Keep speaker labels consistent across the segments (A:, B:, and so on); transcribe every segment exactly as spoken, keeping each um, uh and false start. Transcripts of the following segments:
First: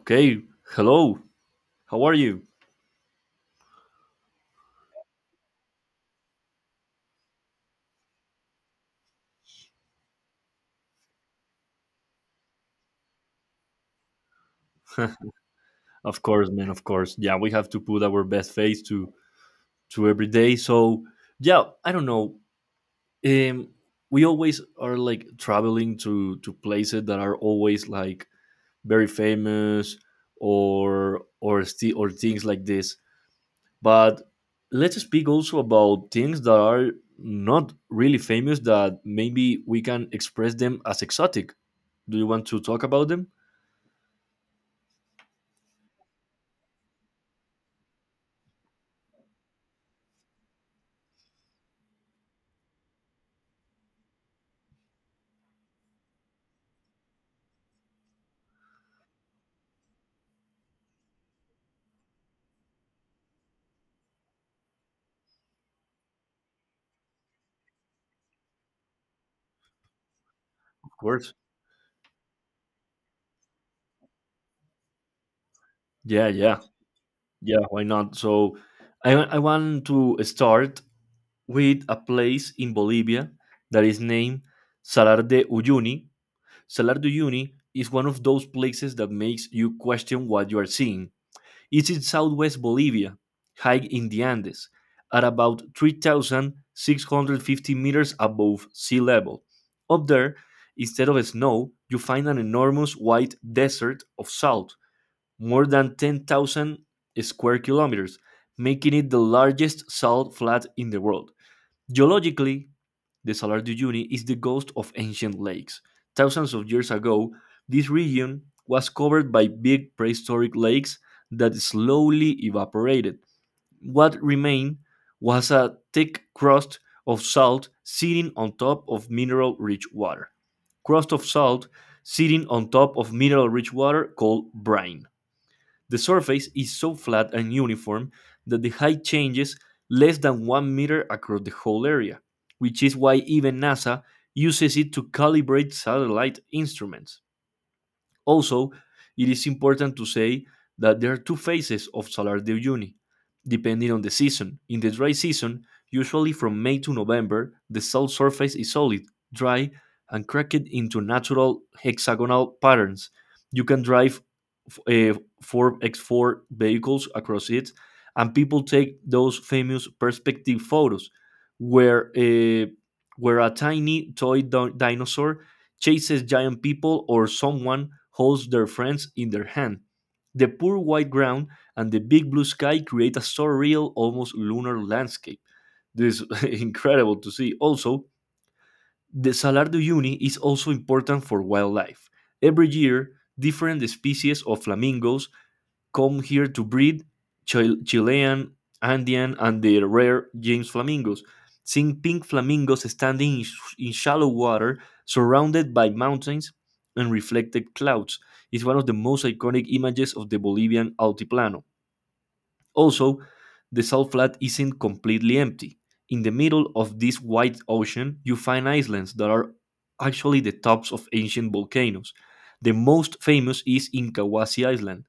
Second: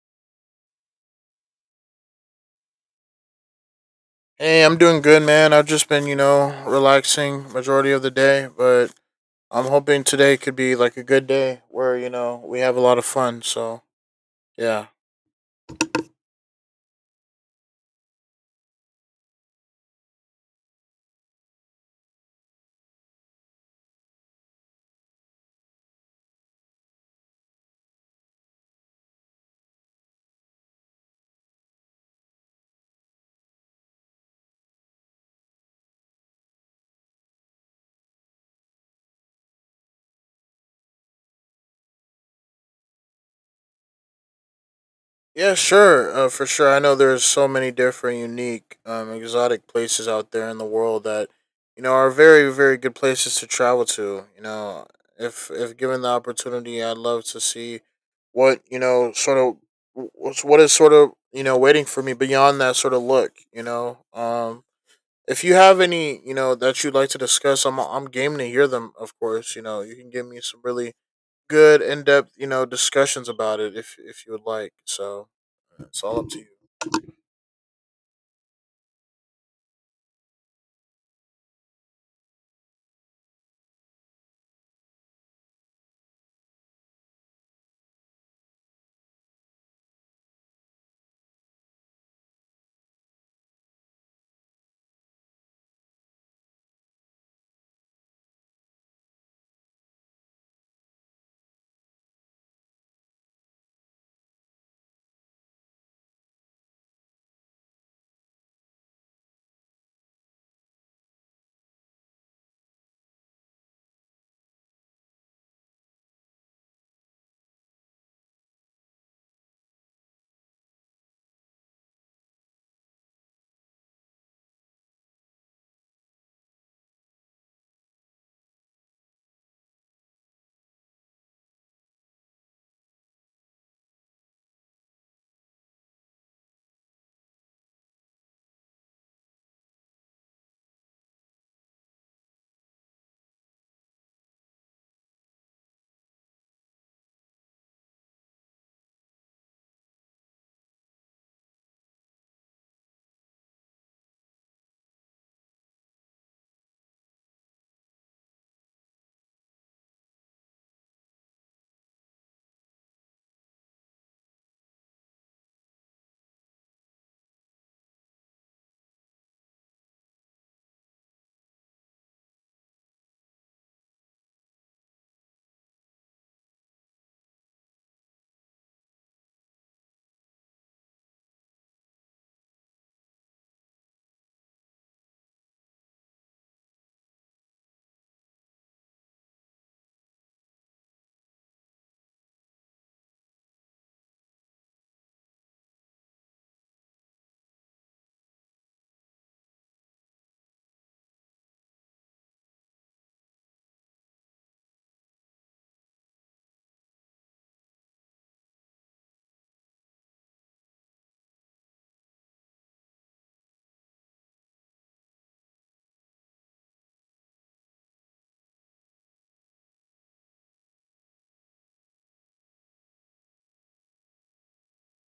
A: Okay, hello. How are you?
B: Hey, I'm doing good, man. I've just been, you know, relaxing majority of the day, but I'm hoping today could be like a good day where, you know, we have a lot of fun. So, yeah.
A: Of course, man. Of course. Yeah, we have to put our best face to to every day. So yeah, I don't know. Um, we always are like traveling to to places that are always like very famous or or sti- or things like this. But let's speak also about things that are not really famous that maybe we can express them as exotic. Do you want to talk about them?
B: Yeah, sure. Uh, for sure. I know there's so many different unique, um, exotic places out there in the world that, you know, are very, very good places to travel to. You know, if if given the opportunity, I'd love to see what, you know, sort of what's what is sort of, you know, waiting for me beyond that sort of look, you know. Um If you have any, you know, that you'd like to discuss, I'm I'm game to hear them. Of course, you know, you can give me some
A: Of
B: really
A: course.
B: good in depth, you know, discussions about it if if you would like. So it's all
A: Yeah,
B: up to you.
A: yeah. Yeah, why not? So I, wa- I want to start with a place in Bolivia that is named Salar de Uyuni. Salar de Uyuni is one of those places that makes you question what you are seeing. It's in southwest Bolivia, high in the Andes, at about three thousand six hundred fifty meters above sea level. Up there, instead of snow, you find an enormous white desert of salt more than ten thousand square kilometers, making it the largest salt flat in the world. Geologically, the Salar de Uyuni is the ghost of ancient lakes. Thousands of years ago, this region was covered by big prehistoric lakes that slowly evaporated. What remained was a thick crust of salt sitting on top of mineral rich water. Crust of salt sitting on top of mineral rich water called brine. The surface is so flat and uniform that the height changes less than one meter across the whole area, which is why even NASA uses it to calibrate satellite instruments. Also, it is important to say that there are two phases of solar diurnity, depending on the season. In the dry season, usually from May to November, the sun's surface is solid, dry, and cracked into natural hexagonal patterns. You can drive uh, four x four vehicles across it, and people take those famous perspective photos, where uh, where a tiny toy di- dinosaur chases giant people or someone holds their friends in their hand. The poor white ground and the big blue sky create a surreal, almost lunar landscape. This is incredible to see. Also, the Salar do Uyuni is also important for wildlife. Every year, different species of flamingos come here to breed Chil- Chilean, Andean, and the rare James flamingos. Seeing pink flamingos standing in, sh- in shallow water, surrounded by mountains and reflected clouds, is one of the most iconic images of the Bolivian Altiplano. Also, the salt flat isn't completely empty. In the middle of this wide ocean, you find islands that are actually the tops of ancient volcanoes. The most famous is Inkawasi Island,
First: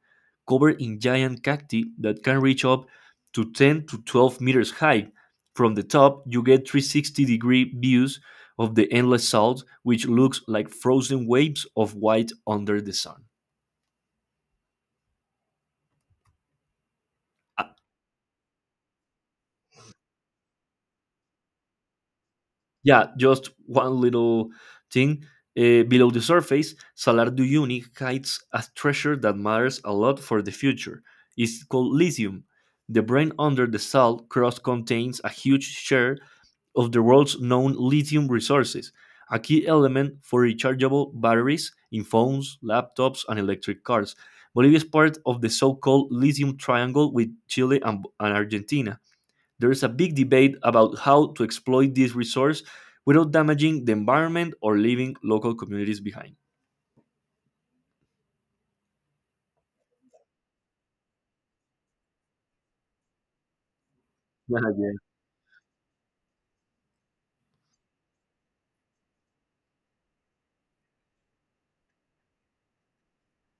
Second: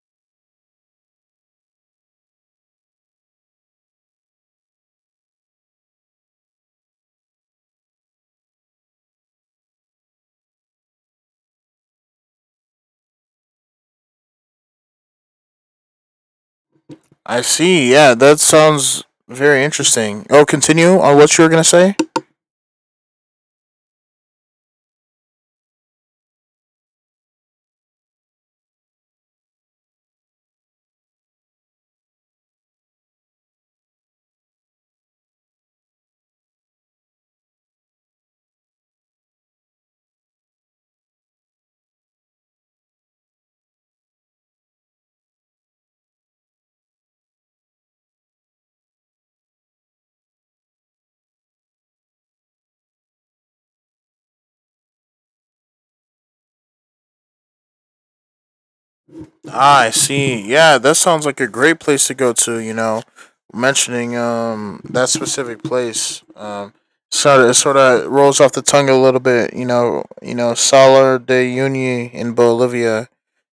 A: covered in giant cacti that can reach up to ten to twelve meters high. From the top, you get three hundred sixty degree views of the endless salt, which looks like frozen waves of white under the sun.
B: I see. Yeah, that sounds very interesting. Oh, continue on what you were gonna say.
A: Yeah, just one little thing. Uh, below the surface, Salar du Uni hides a treasure that matters a lot for the future. It's called lithium. The brain under the salt crust contains a huge share of the world's known lithium resources, a key element for rechargeable batteries in phones, laptops, and electric cars. Bolivia is part of the so called lithium triangle with Chile and and Argentina. There is a big debate about how to exploit this resource without damaging the environment or leaving local communities behind.
B: Ah, I see. Yeah, that sounds like a great place to go to. You know, mentioning
A: Yeah,
B: um
A: yeah,
B: that specific place, um, sort of sort of rolls off the tongue a little bit. You know, you know, Salar de Uyuni in Bolivia,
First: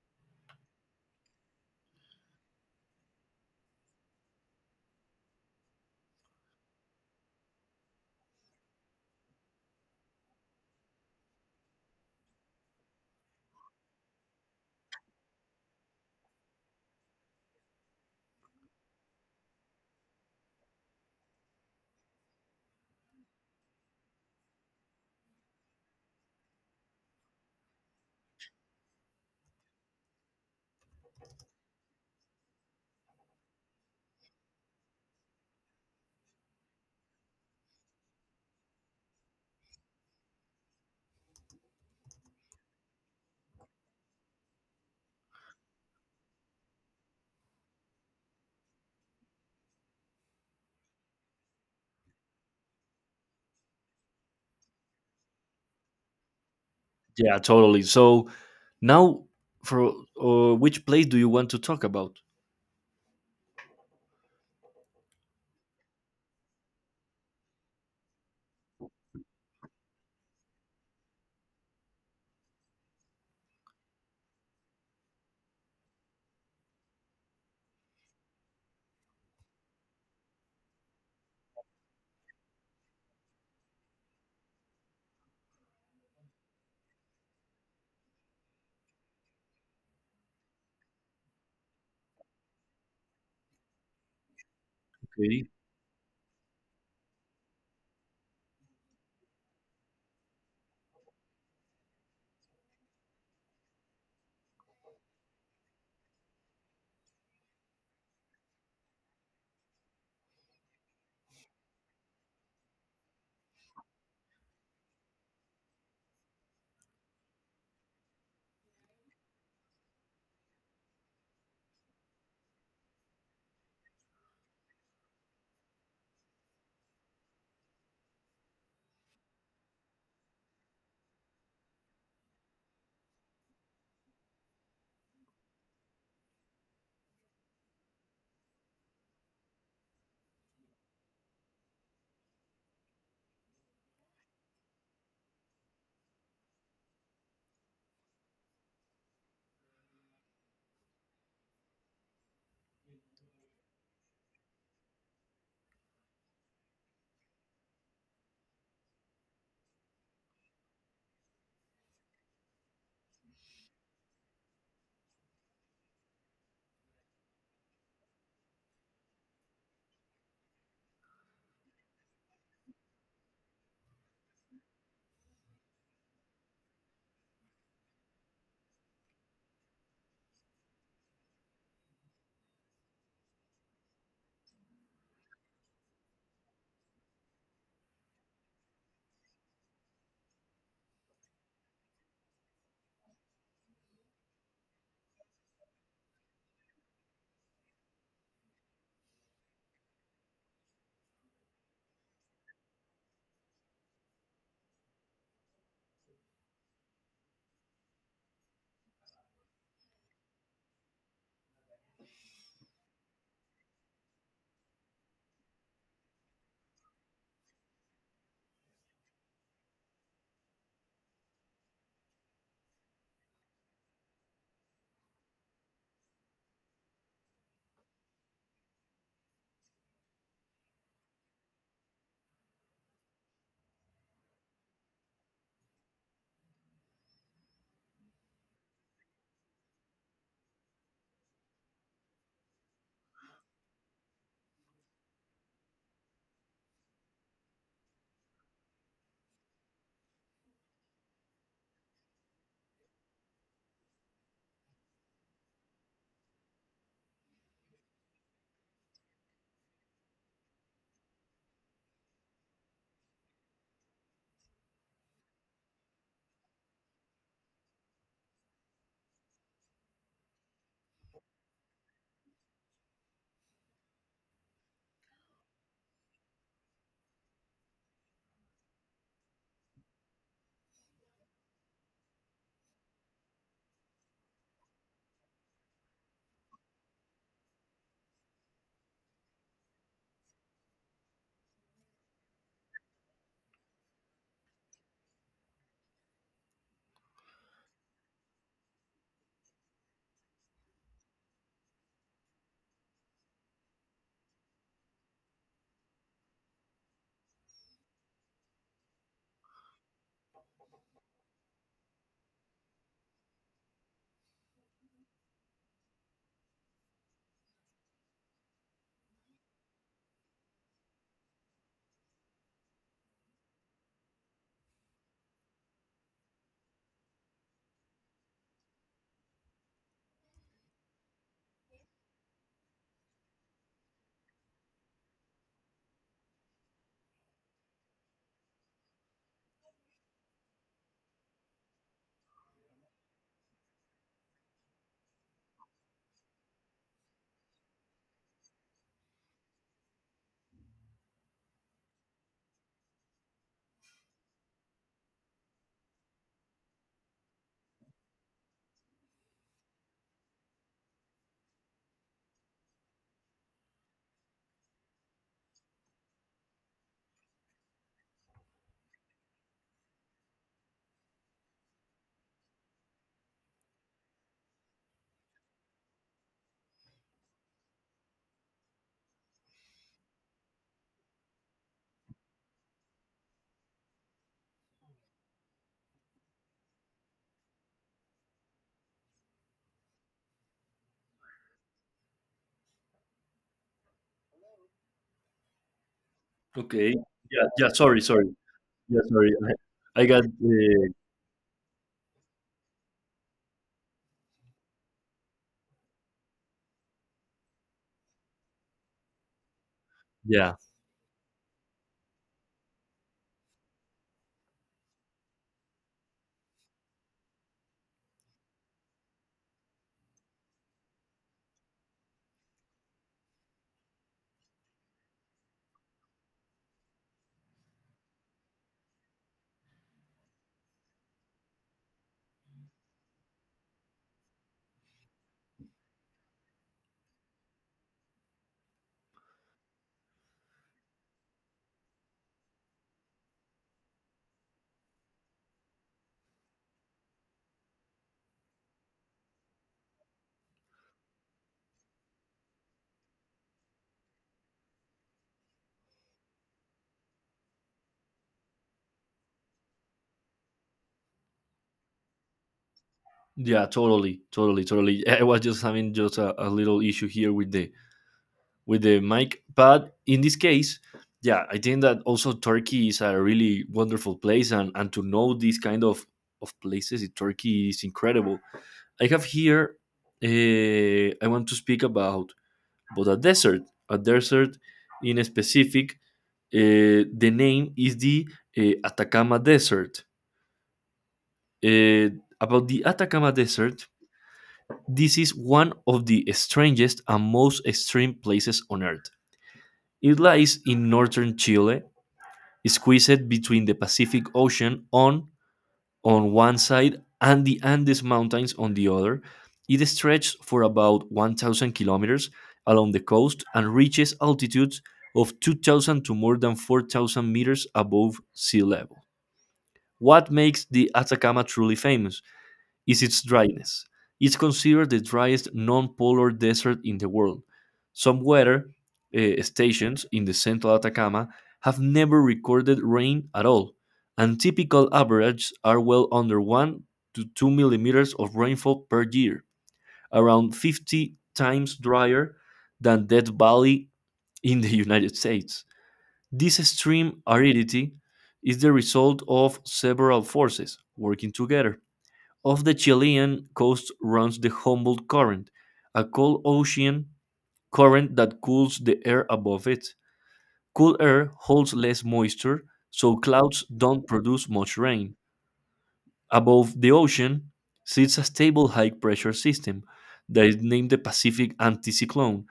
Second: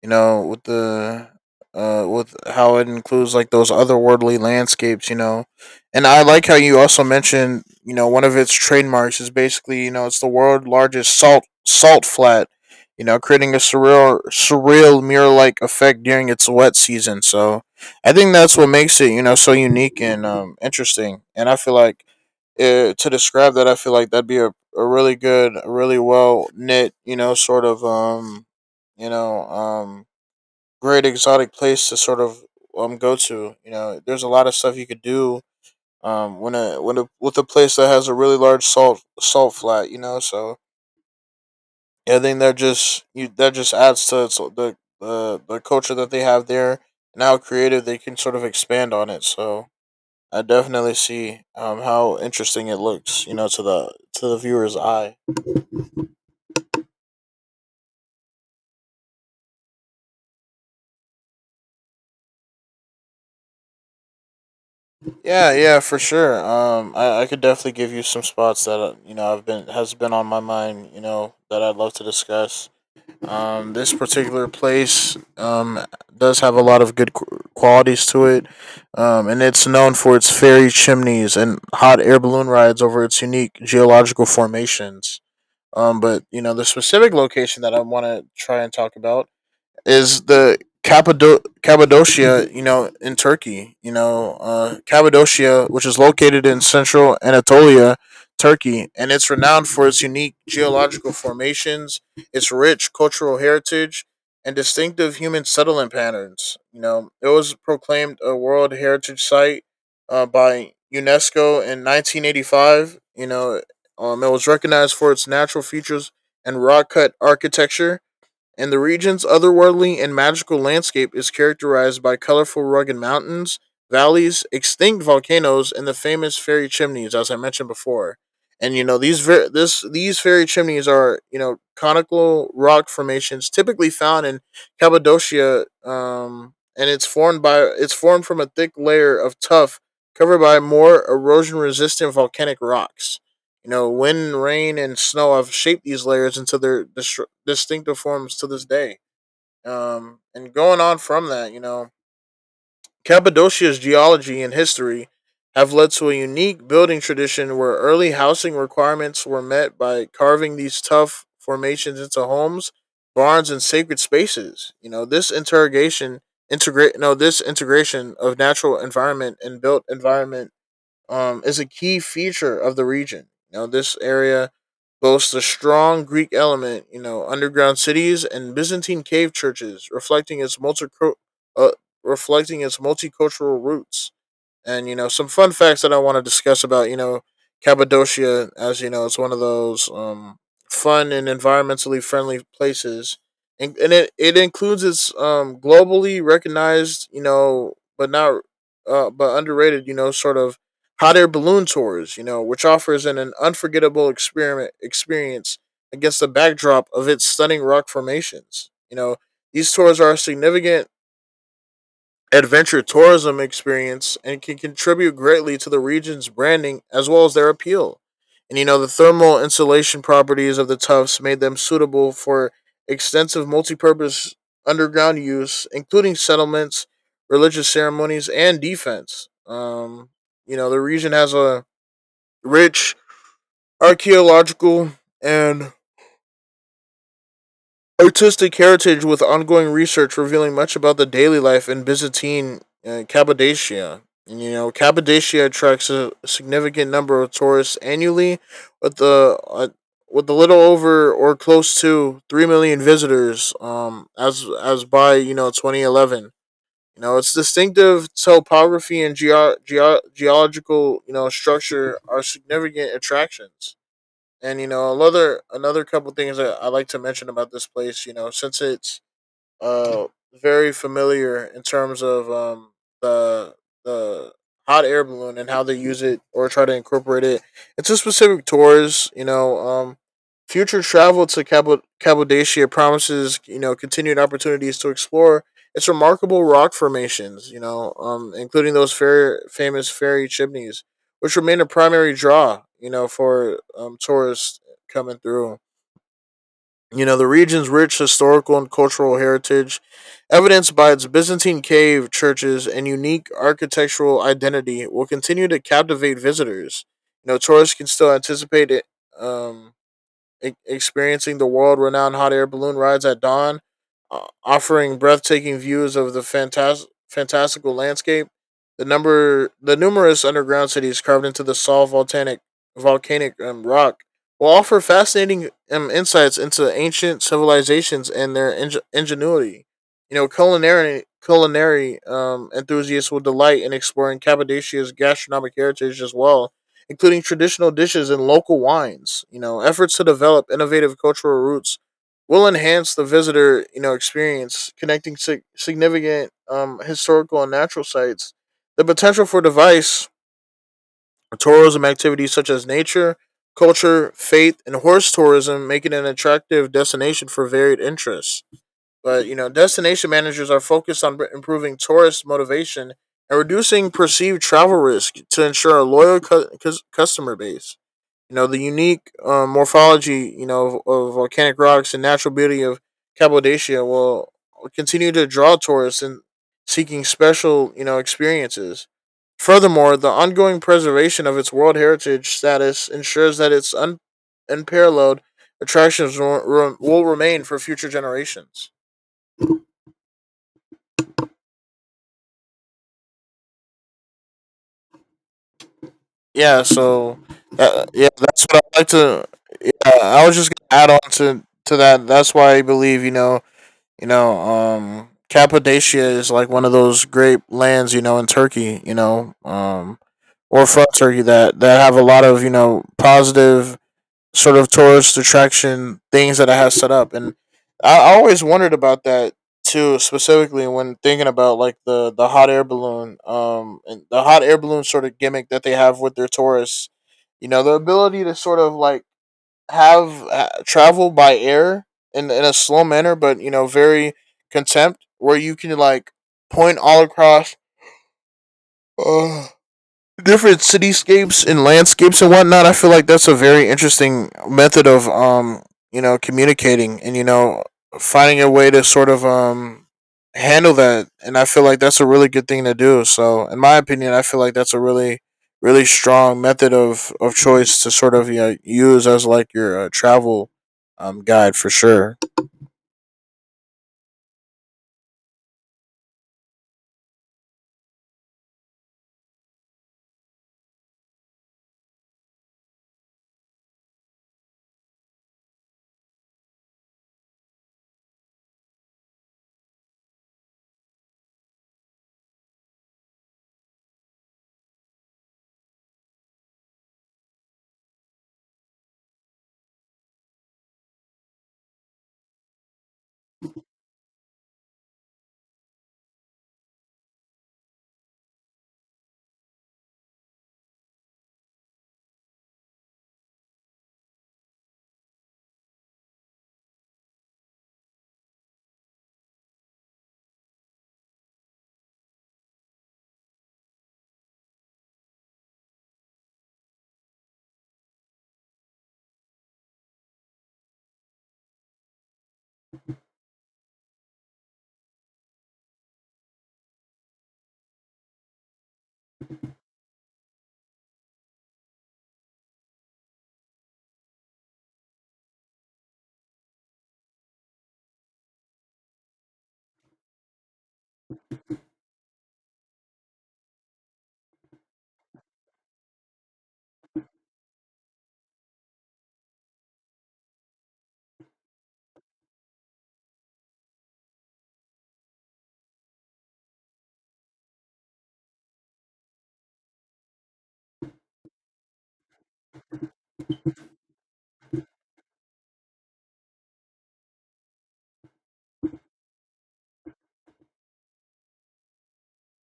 B: you know, with the uh with how it includes like those otherworldly landscapes, you know. And I like how you also mentioned, you know, one of its trademarks is basically, you know, it's the world's largest salt salt flat, you know, creating a surreal surreal mirror like effect during its wet season. So I think that's what makes it, you know, so unique and um interesting. And I feel like uh, to describe that, I feel like that'd be a, a really good, a really well knit, you know, sort of um, you know, um great exotic place to sort of um go to. You know, there's a lot of stuff you could do um when a when a with a place that has a really large salt salt flat. You know, so yeah, I think that just you that just adds to its, the the the culture that they have there and how creative they can sort of expand on it. So I definitely see um how interesting it looks. You know, to the to the viewer's eye.
A: yeah, totally. So now, for uh, which place do you want to talk about?
B: Yeah, yeah, for sure. Um, I, I could definitely give you some spots that uh, you know I've been has been on my mind. You know that I'd love to discuss. Um, this particular place um does have a lot of good qu- qualities to it. Um, and it's known for its fairy chimneys and hot air balloon rides over its unique geological formations. Um, but you know the specific location that I want to try and talk about is the Cappadoc- Cappadocia, you know, in Turkey. You know, uh,
A: Okay,
B: Cappadocia, which is located in central Anatolia, Turkey, and it's renowned for its unique geological formations, its rich cultural heritage, and distinctive human settlement patterns. You know, it was proclaimed a World Heritage Site uh, by UNESCO in nineteen eighty-five. You know, um, it was recognized for its natural features and rock cut architecture, and the region's otherworldly and magical landscape is characterized by colorful rugged mountains, valleys, extinct volcanoes, and the famous fairy chimneys, as I mentioned before. And you know these ver- this these fairy chimneys are you know conical rock formations typically found in Cappadocia, um, and it's formed by it's formed from a thick layer of tuff covered by more erosion resistant volcanic rocks. You know, wind, rain, and snow have shaped these layers into their distr distinctive forms to this day. Um, and going on from that, you know, Cappadocia's geology and history have led to a unique building tradition where early housing requirements were met by carving these tough formations into homes, barns, and sacred spaces. You know, this interrogation integrate no, this integration of natural environment and built environment um, is a key feature of the region. You know, this area boasts a strong Greek element, you know, underground cities and Byzantine cave churches, reflecting its multi- uh, reflecting its multicultural roots. And, you know, some fun facts that I want to discuss about, you know, Cappadocia, as you know, it's one of those um, fun and environmentally friendly places. And, and it, it includes its um, globally recognized, you know, but not, uh, but underrated, you know, sort of hot air balloon tours, you know, which offers an, an unforgettable experiment experience against the backdrop of its stunning rock formations. You know, these tours are a significant adventure tourism experience and can contribute greatly to the region's branding as well as their appeal. And you know, the thermal insulation properties of the tufts made them suitable for extensive multipurpose underground use, including settlements, religious ceremonies, and defense. Um, you know, the region has a rich archaeological and artistic heritage with ongoing research revealing much about the daily life in Byzantine uh, Cappadocia. And, You know, Cappadocia attracts a significant number of tourists annually, with the uh, with a little over or close to three million visitors. Um, as as by you know twenty eleven. You know, its distinctive topography and geo- geo- geological you know structure are significant attractions. And you know, another another couple things that I like to mention about this place, you know, since it's uh very familiar in terms of um the the hot air balloon and how they use it or try to incorporate it into specific tours. You know, um, future travel to Cabo Cappadocia promises you know continued opportunities to explore its remarkable rock formations. You know, um, including those fair, famous fairy chimneys, which remain a primary draw. You know, for um, tourists coming through. You know, the region's rich historical and cultural heritage, evidenced by its Byzantine cave churches and unique architectural identity, will continue to captivate visitors. You know, tourists can still anticipate it, um, e- experiencing the world-renowned hot air balloon rides at dawn, uh, offering breathtaking views of the fantas- fantastical landscape. The number, the numerous underground cities carved into the solid volcanic volcanic um, rock will offer fascinating um, insights into ancient civilizations and their ing- ingenuity. You know, culinary culinary um, enthusiasts will delight in exploring Cappadocia's gastronomic heritage as well, including traditional dishes and local wines. You know, efforts to develop innovative cultural roots will enhance the visitor, you know, experience, connecting sig- significant um, historical and natural sites. The potential for device tourism activities such as nature, culture, faith, and horse tourism make it an attractive destination for varied interests. But, you know, destination managers are focused on b- improving tourist motivation and reducing perceived travel risk to ensure a loyal cu- cus- customer base. You know, the unique uh, morphology, you know, of, of volcanic rocks and natural beauty of Cappadocia will continue to draw tourists in seeking special, you know, experiences. Furthermore, the ongoing preservation of its World Heritage status ensures that its un- unparalleled attractions will, re- will remain for future generations. Yeah,
A: okay.
B: so
A: Yeah, yeah.
B: uh,
A: Sorry,
B: yeah,
A: sorry.
B: that's what I like
A: Yeah,
B: to.
A: sorry.
B: Yeah,
A: I, I got.
B: I was just gonna
A: Uh,
B: add on to to that. That's why I believe you know You know, um, Cappadocia is like one of those great lands, you know, in Turkey, you know, um,
A: yeah,
B: or from Turkey that, that have a lot of, you know, positive sort of tourist attraction things that it has set up. And I, I always wondered about that too, specifically when thinking about like the, the hot air balloon, um, and the hot air balloon sort of gimmick that they have with their tourists. You know, the ability to sort of like have uh, travel by air in in a slow manner, but you know, very contempt, where you can like point all across. Uh, Different cityscapes and landscapes and whatnot. I feel like that's a very interesting method of um you know communicating and you know finding a way to sort of um handle that. And I feel like that's a really good thing to do. So in my opinion, I feel like that's a really really strong method of of choice to sort of you know use as like your uh, travel um guide for sure.
A: yeah. Totally, totally, totally. I was just having just a, a little issue here with the with the mic. But in this case, yeah, I think that also Turkey is a really wonderful place, and, and to know these kind of, of places in Turkey is incredible. I have here, uh, I want to speak about about a desert, a desert in a specific. Uh, the name is the uh, Atacama Desert. Uh, about the Atacama Desert, this is one of the strangest and most extreme places on Earth. It lies in northern Chile, squeezed between the Pacific Ocean on, on one side and the Andes Mountains on the other. It stretches for about one thousand kilometers along the coast and reaches altitudes of two thousand to more than four thousand meters above sea level. What makes the Atacama truly famous is its dryness. It's considered the driest non polar desert in the world. Some weather eh, stations in the central Atacama have never recorded rain at all, and typical averages are well under one to two millimeters of rainfall per year, around fifty times drier than Death Valley in the United States. This extreme aridity is the result of several forces working together off the Chilean coast runs the Humboldt Current, a cold ocean current that cools the air above it. Cool air holds less moisture, so clouds don't produce much rain. Above the ocean sits a stable high pressure system that is named the Pacific Anticyclone,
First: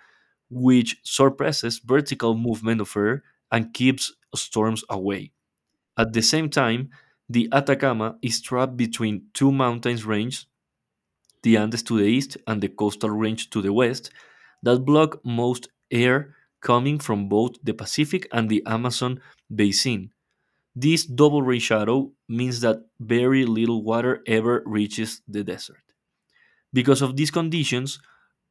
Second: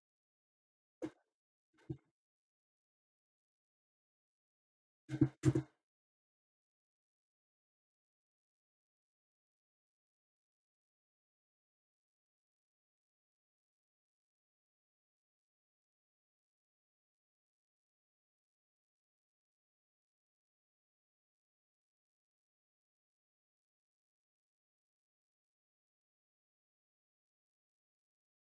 A: which suppresses vertical movement of air and keeps storms away. At the same time, the Atacama is trapped between two mountain ranges the Andes to the east and the coastal range to the west, that block most air coming from both the Pacific and the Amazon basin. This double rain shadow means that very little water ever reaches the desert. Because of these conditions,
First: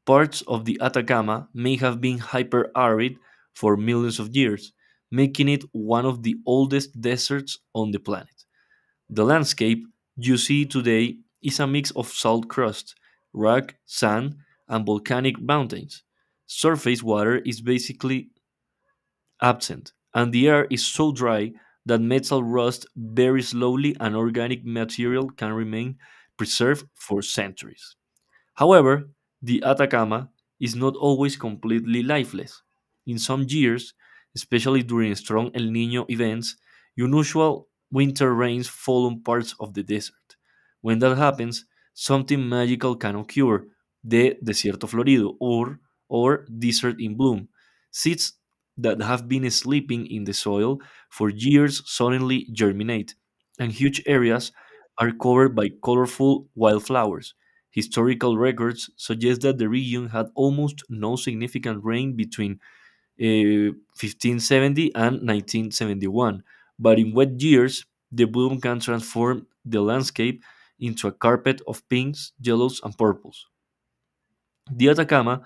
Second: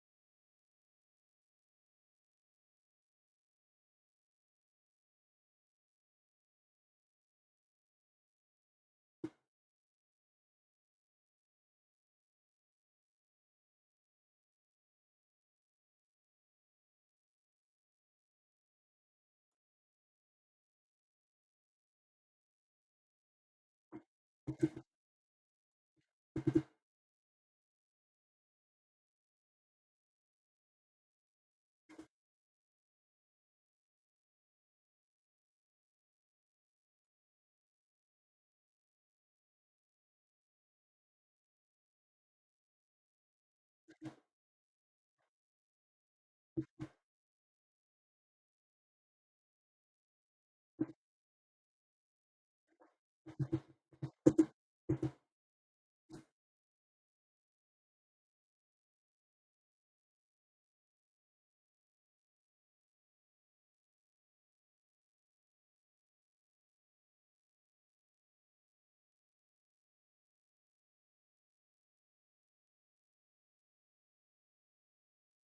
A: parts of the Atacama may have been hyper arid for millions of years, making it one of the oldest deserts on the planet. The landscape you see today is a mix of salt crust, rock, sand, and volcanic mountains. Surface water is basically absent, and the air is so dry that metal rusts very slowly and organic material can remain preserved for centuries. However, the Atacama is not always completely lifeless. In some years, especially during strong El Nino events, unusual winter rains fall on parts of the desert. When that happens, something magical can occur. The Desierto Florido or, or Desert in Bloom. Seeds that have been sleeping in the soil for years suddenly germinate, and huge areas are covered by colorful wildflowers. Historical records suggest that the region had almost no significant rain between uh, fifteen seventy and nineteen seventy-one, but in wet years, the bloom can transform the landscape into a carpet of pinks, yellows, and purples. The Atacama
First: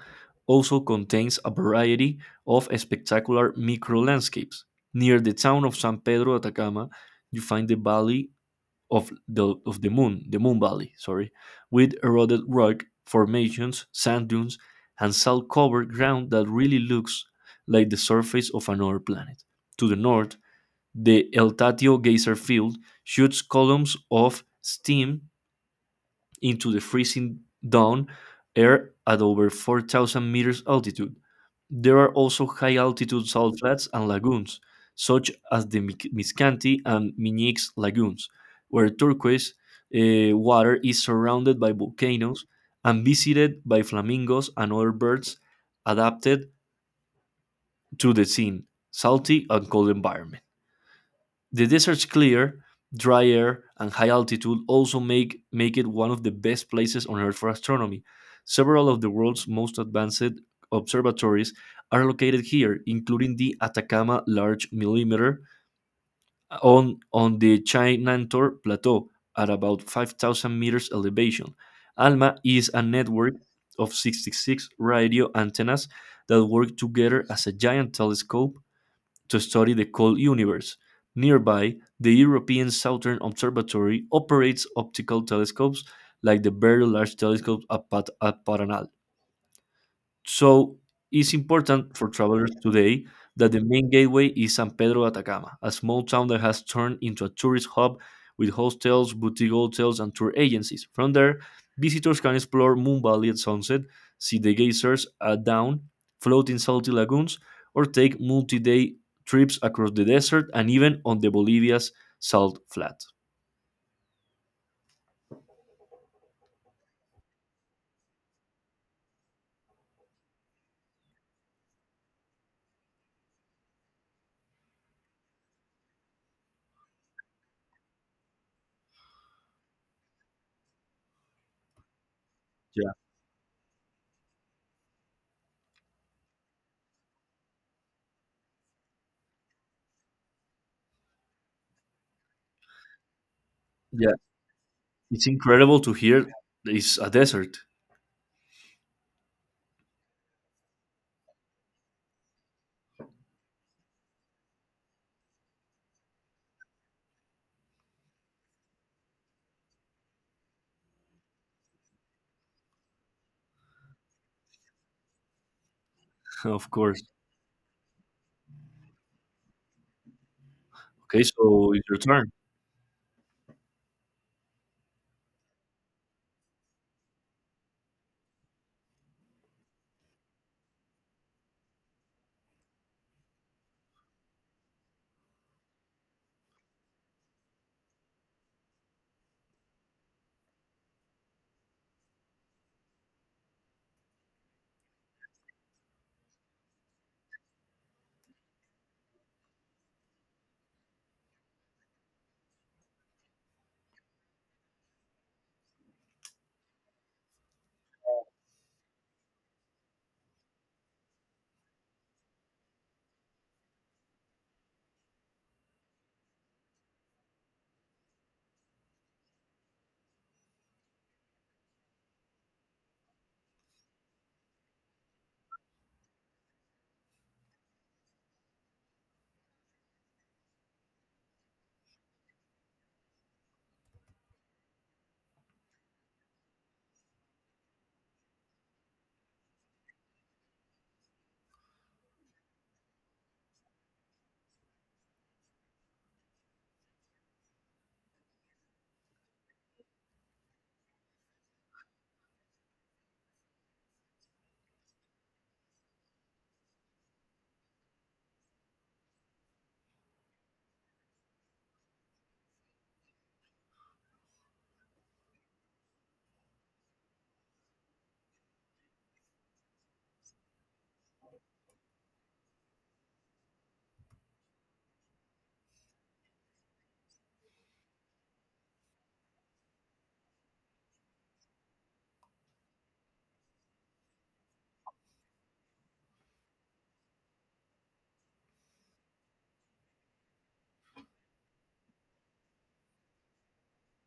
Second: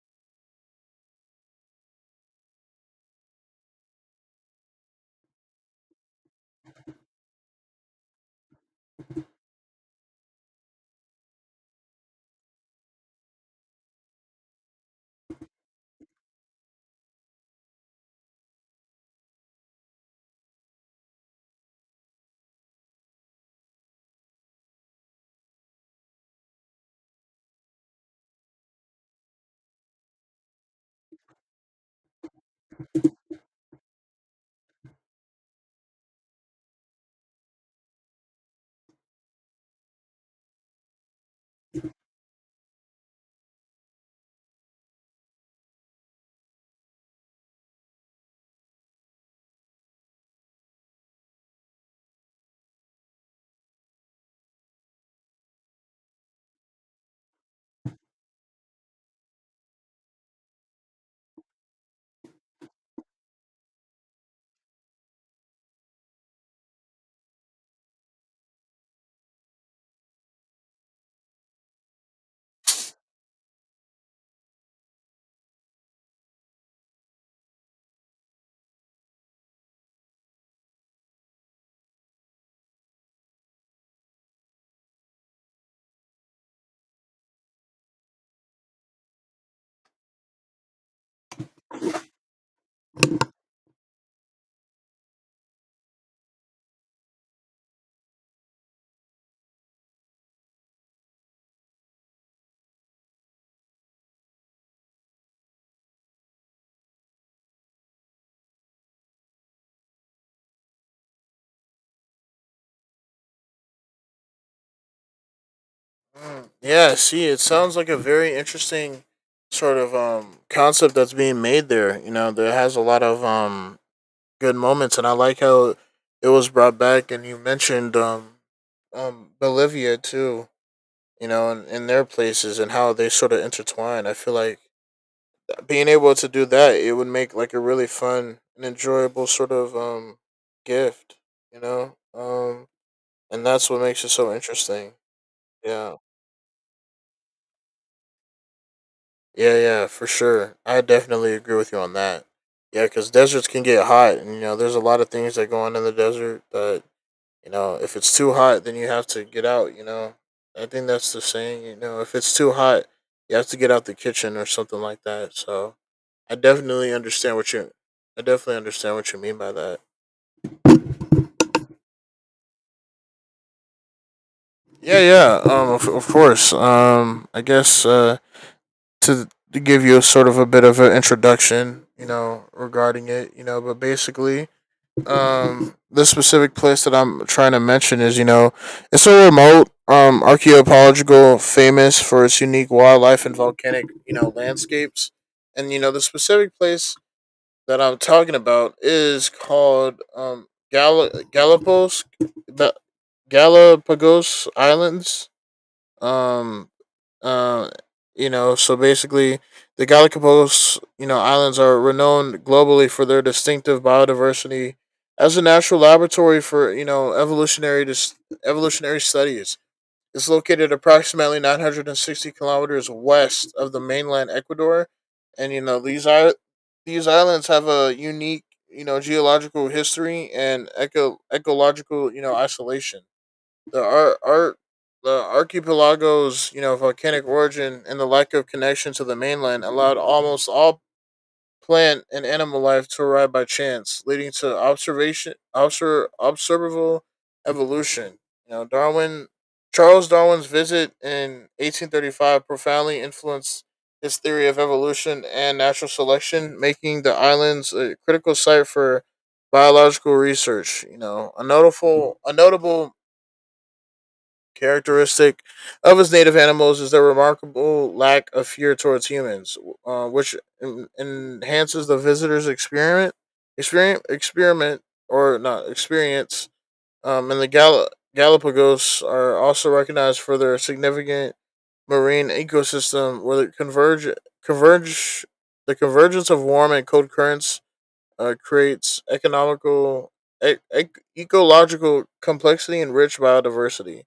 A: also contains a variety of spectacular micro landscapes. Near the town of San Pedro de Atacama, you find the valley of the of the moon, the moon valley, sorry, with eroded rock formations, sand dunes, and salt covered ground that really looks like the surface of another planet. To the north, the El Tatio geyser field shoots columns of steam into the freezing down air at over four thousand meters altitude. There are also high altitude salt flats and lagoons, such as the Mic- Miscanti and Minix lagoons, where turquoise eh, water is surrounded by volcanoes and visited by flamingos and other birds adapted to the scene, salty and cold environment. The desert's clear, dry air, and high altitude also make, make it one of the best places on Earth for astronomy. Several of the world's most advanced observatories are located here, including the Atacama Large Millimeter on, on the Chinantor Plateau at about five thousand meters elevation. ALMA is a network of sixty-six radio antennas that work together as a giant telescope to study the cold universe. Nearby, the European Southern Observatory operates optical telescopes like the very large telescope at, Pat- at Paranal. So it's important for travelers today that the main gateway is San Pedro de Atacama, a small town that has turned into a tourist hub with hostels, boutique hotels, and tour agencies. From there, visitors can explore Moon Valley at sunset, see the geysers at dawn, float in salty lagoons, or take multi day trips across the desert and even on the Bolivia's salt flat.
B: Mm, yeah, see, it sounds like a very interesting sort of um concept that's being made there. You know, there has a lot of um good moments, and I like how it was brought back. And you mentioned um, um, Bolivia too, you know, and, and their places and
A: Yeah,
B: how they sort of intertwine. I feel like being able to do that, it would make like a really fun and enjoyable sort of um, gift, you know, um, and that's what makes it
A: yeah,
B: so interesting.
A: it's incredible to
B: Yeah,
A: hear. It's a desert,
B: yeah, yeah, for sure. I definitely agree with you on that. Yeah, because deserts can get hot, and you know, there's a lot of things that go on in the desert that You know, if it's too hot, then you have to get out. You know, I think that's the saying. You know, if it's too hot, you have to get out the kitchen or something like that. So I
A: of
B: definitely
A: course.
B: understand what you. I definitely understand what you mean by that.
A: Okay, so it's your turn.
B: Yeah, yeah. Um, of, of course. Um, I guess uh, to to give you a sort of a bit of an introduction, you know, regarding it, you know, but basically, um, the specific place that I'm trying to mention is, you know, it's so remote, um, archaeological, famous for its unique wildlife and volcanic, you know, landscapes. And, you know, the specific place that I'm talking about is called um, Gal- Galapagos, the Galapagos Islands. Um, uh, you know, so basically, the Galapagos, you know, islands are renowned globally for their distinctive biodiversity as a natural laboratory for you know evolutionary dis- evolutionary studies. It's located approximately nine hundred sixty kilometers west of the mainland Ecuador, and you know these are these islands have a unique you know geological history and eco ecological you know isolation. The ar- ar- the archipelago's you know volcanic origin and the lack of connection to the mainland allowed almost all plant and animal life to arrive by chance, leading to observation obser- observable evolution. You know, Darwin Charles Darwin's visit in eighteen thirty-five profoundly influenced his theory of evolution and natural selection, making the islands a critical site for biological research. You know, a notable a notable characteristic of its native animals is their remarkable lack of fear towards humans, uh, which en- enhances the visitor's experiment, experiment, experiment, or not experience. Um, and the Gal- Galapagos are also recognized for their significant marine ecosystem, where the converge converge the convergence of warm and cold currents uh, creates economical e- e- ecological complexity and rich biodiversity,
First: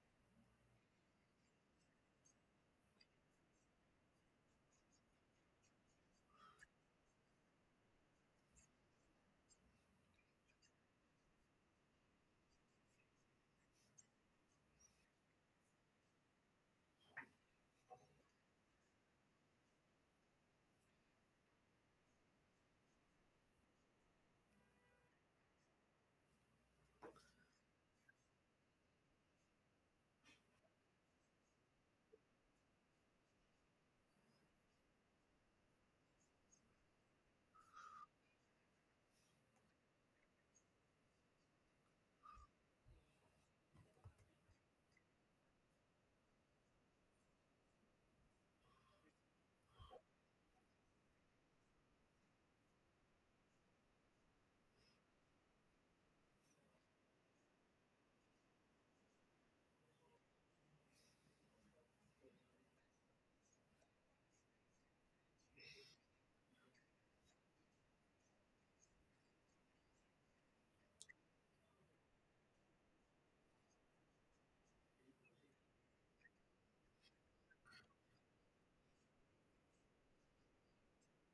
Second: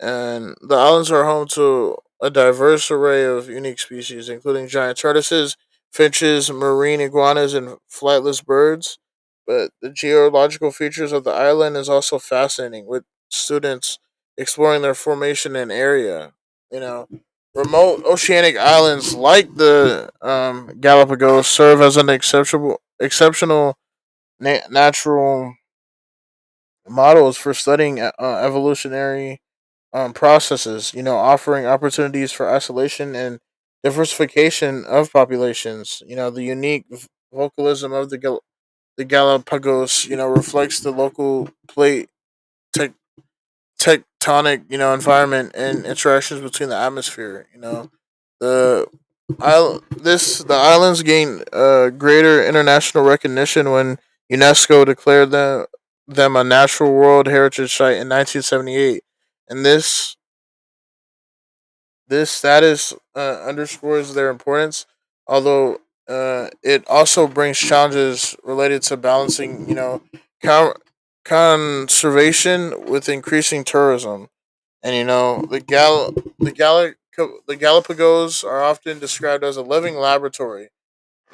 B: and the islands are home to a diverse array of unique species, including giant tortoises, finches, marine iguanas, and flightless birds. But the geological features of the island is also fascinating, with students exploring their formation and area. You know, remote oceanic islands like the um, Galapagos serve as an exceptional, exceptional na- natural models for studying uh, evolutionary um, processes, you know, offering opportunities for isolation and diversification of populations. You know, the unique v- vocalism of the, Gal- the Galapagos, you know, reflects the local plate tec- tectonic, you know, environment and interactions between the atmosphere. You know, the isl- this the islands gained uh, greater international recognition when UNESCO declared them them a natural world heritage site in nineteen seventy-eight. And this This status uh, underscores their importance, although uh, it also brings challenges related to balancing, you know, con- conservation with increasing tourism. And you know, the gal the Gallic the Galapagos are often described as a living laboratory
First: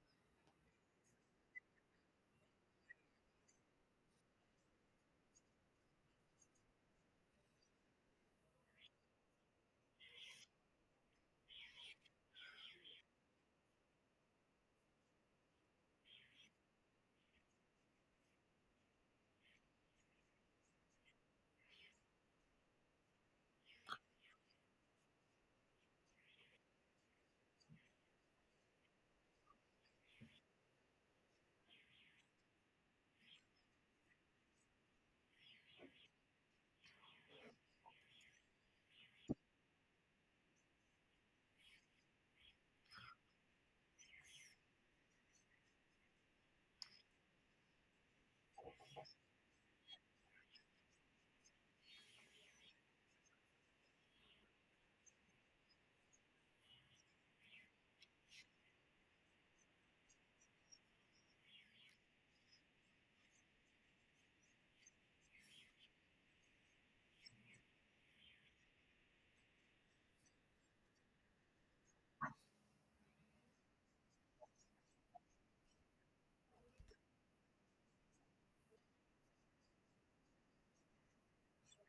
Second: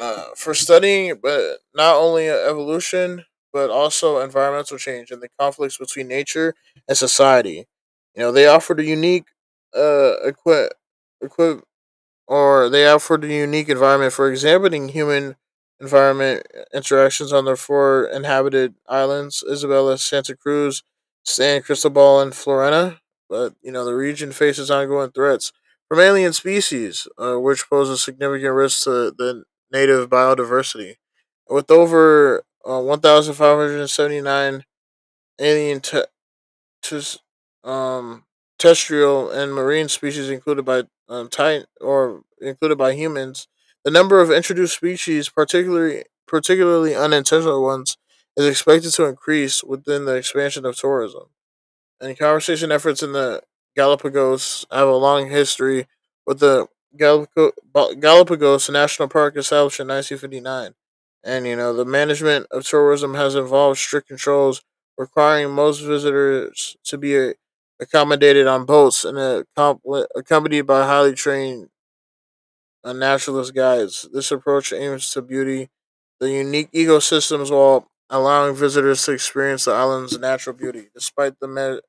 B: uh, for studying but not only uh, evolution, but also environmental change and the conflicts between nature and society. You know, they offered a unique uh equi- equi- or they offered a unique environment for examining human environment uh, interactions on their four inhabited islands: Isabella, Santa Cruz, San Cristobal, and Florena. But, you know, the region faces ongoing threats from alien species, uh, which poses significant risks to the native biodiversity. With over uh, one thousand five hundred seventy-nine alien te- tes- um, terrestrial and marine species included by um, titan or included by humans. The number of introduced species, particularly particularly unintentional ones, is expected to increase within the expansion of tourism, and conservation efforts in the Galapagos have a long history, with the Galapagos National Park established in nineteen fifty-nine. And, you know, the management of tourism has involved strict controls requiring most visitors to be accommodated on boats and accom- accompanied by highly trained uh, naturalist guides. This approach aims to beauty the unique ecosystems while allowing visitors to experience the island's natural beauty. Despite the me-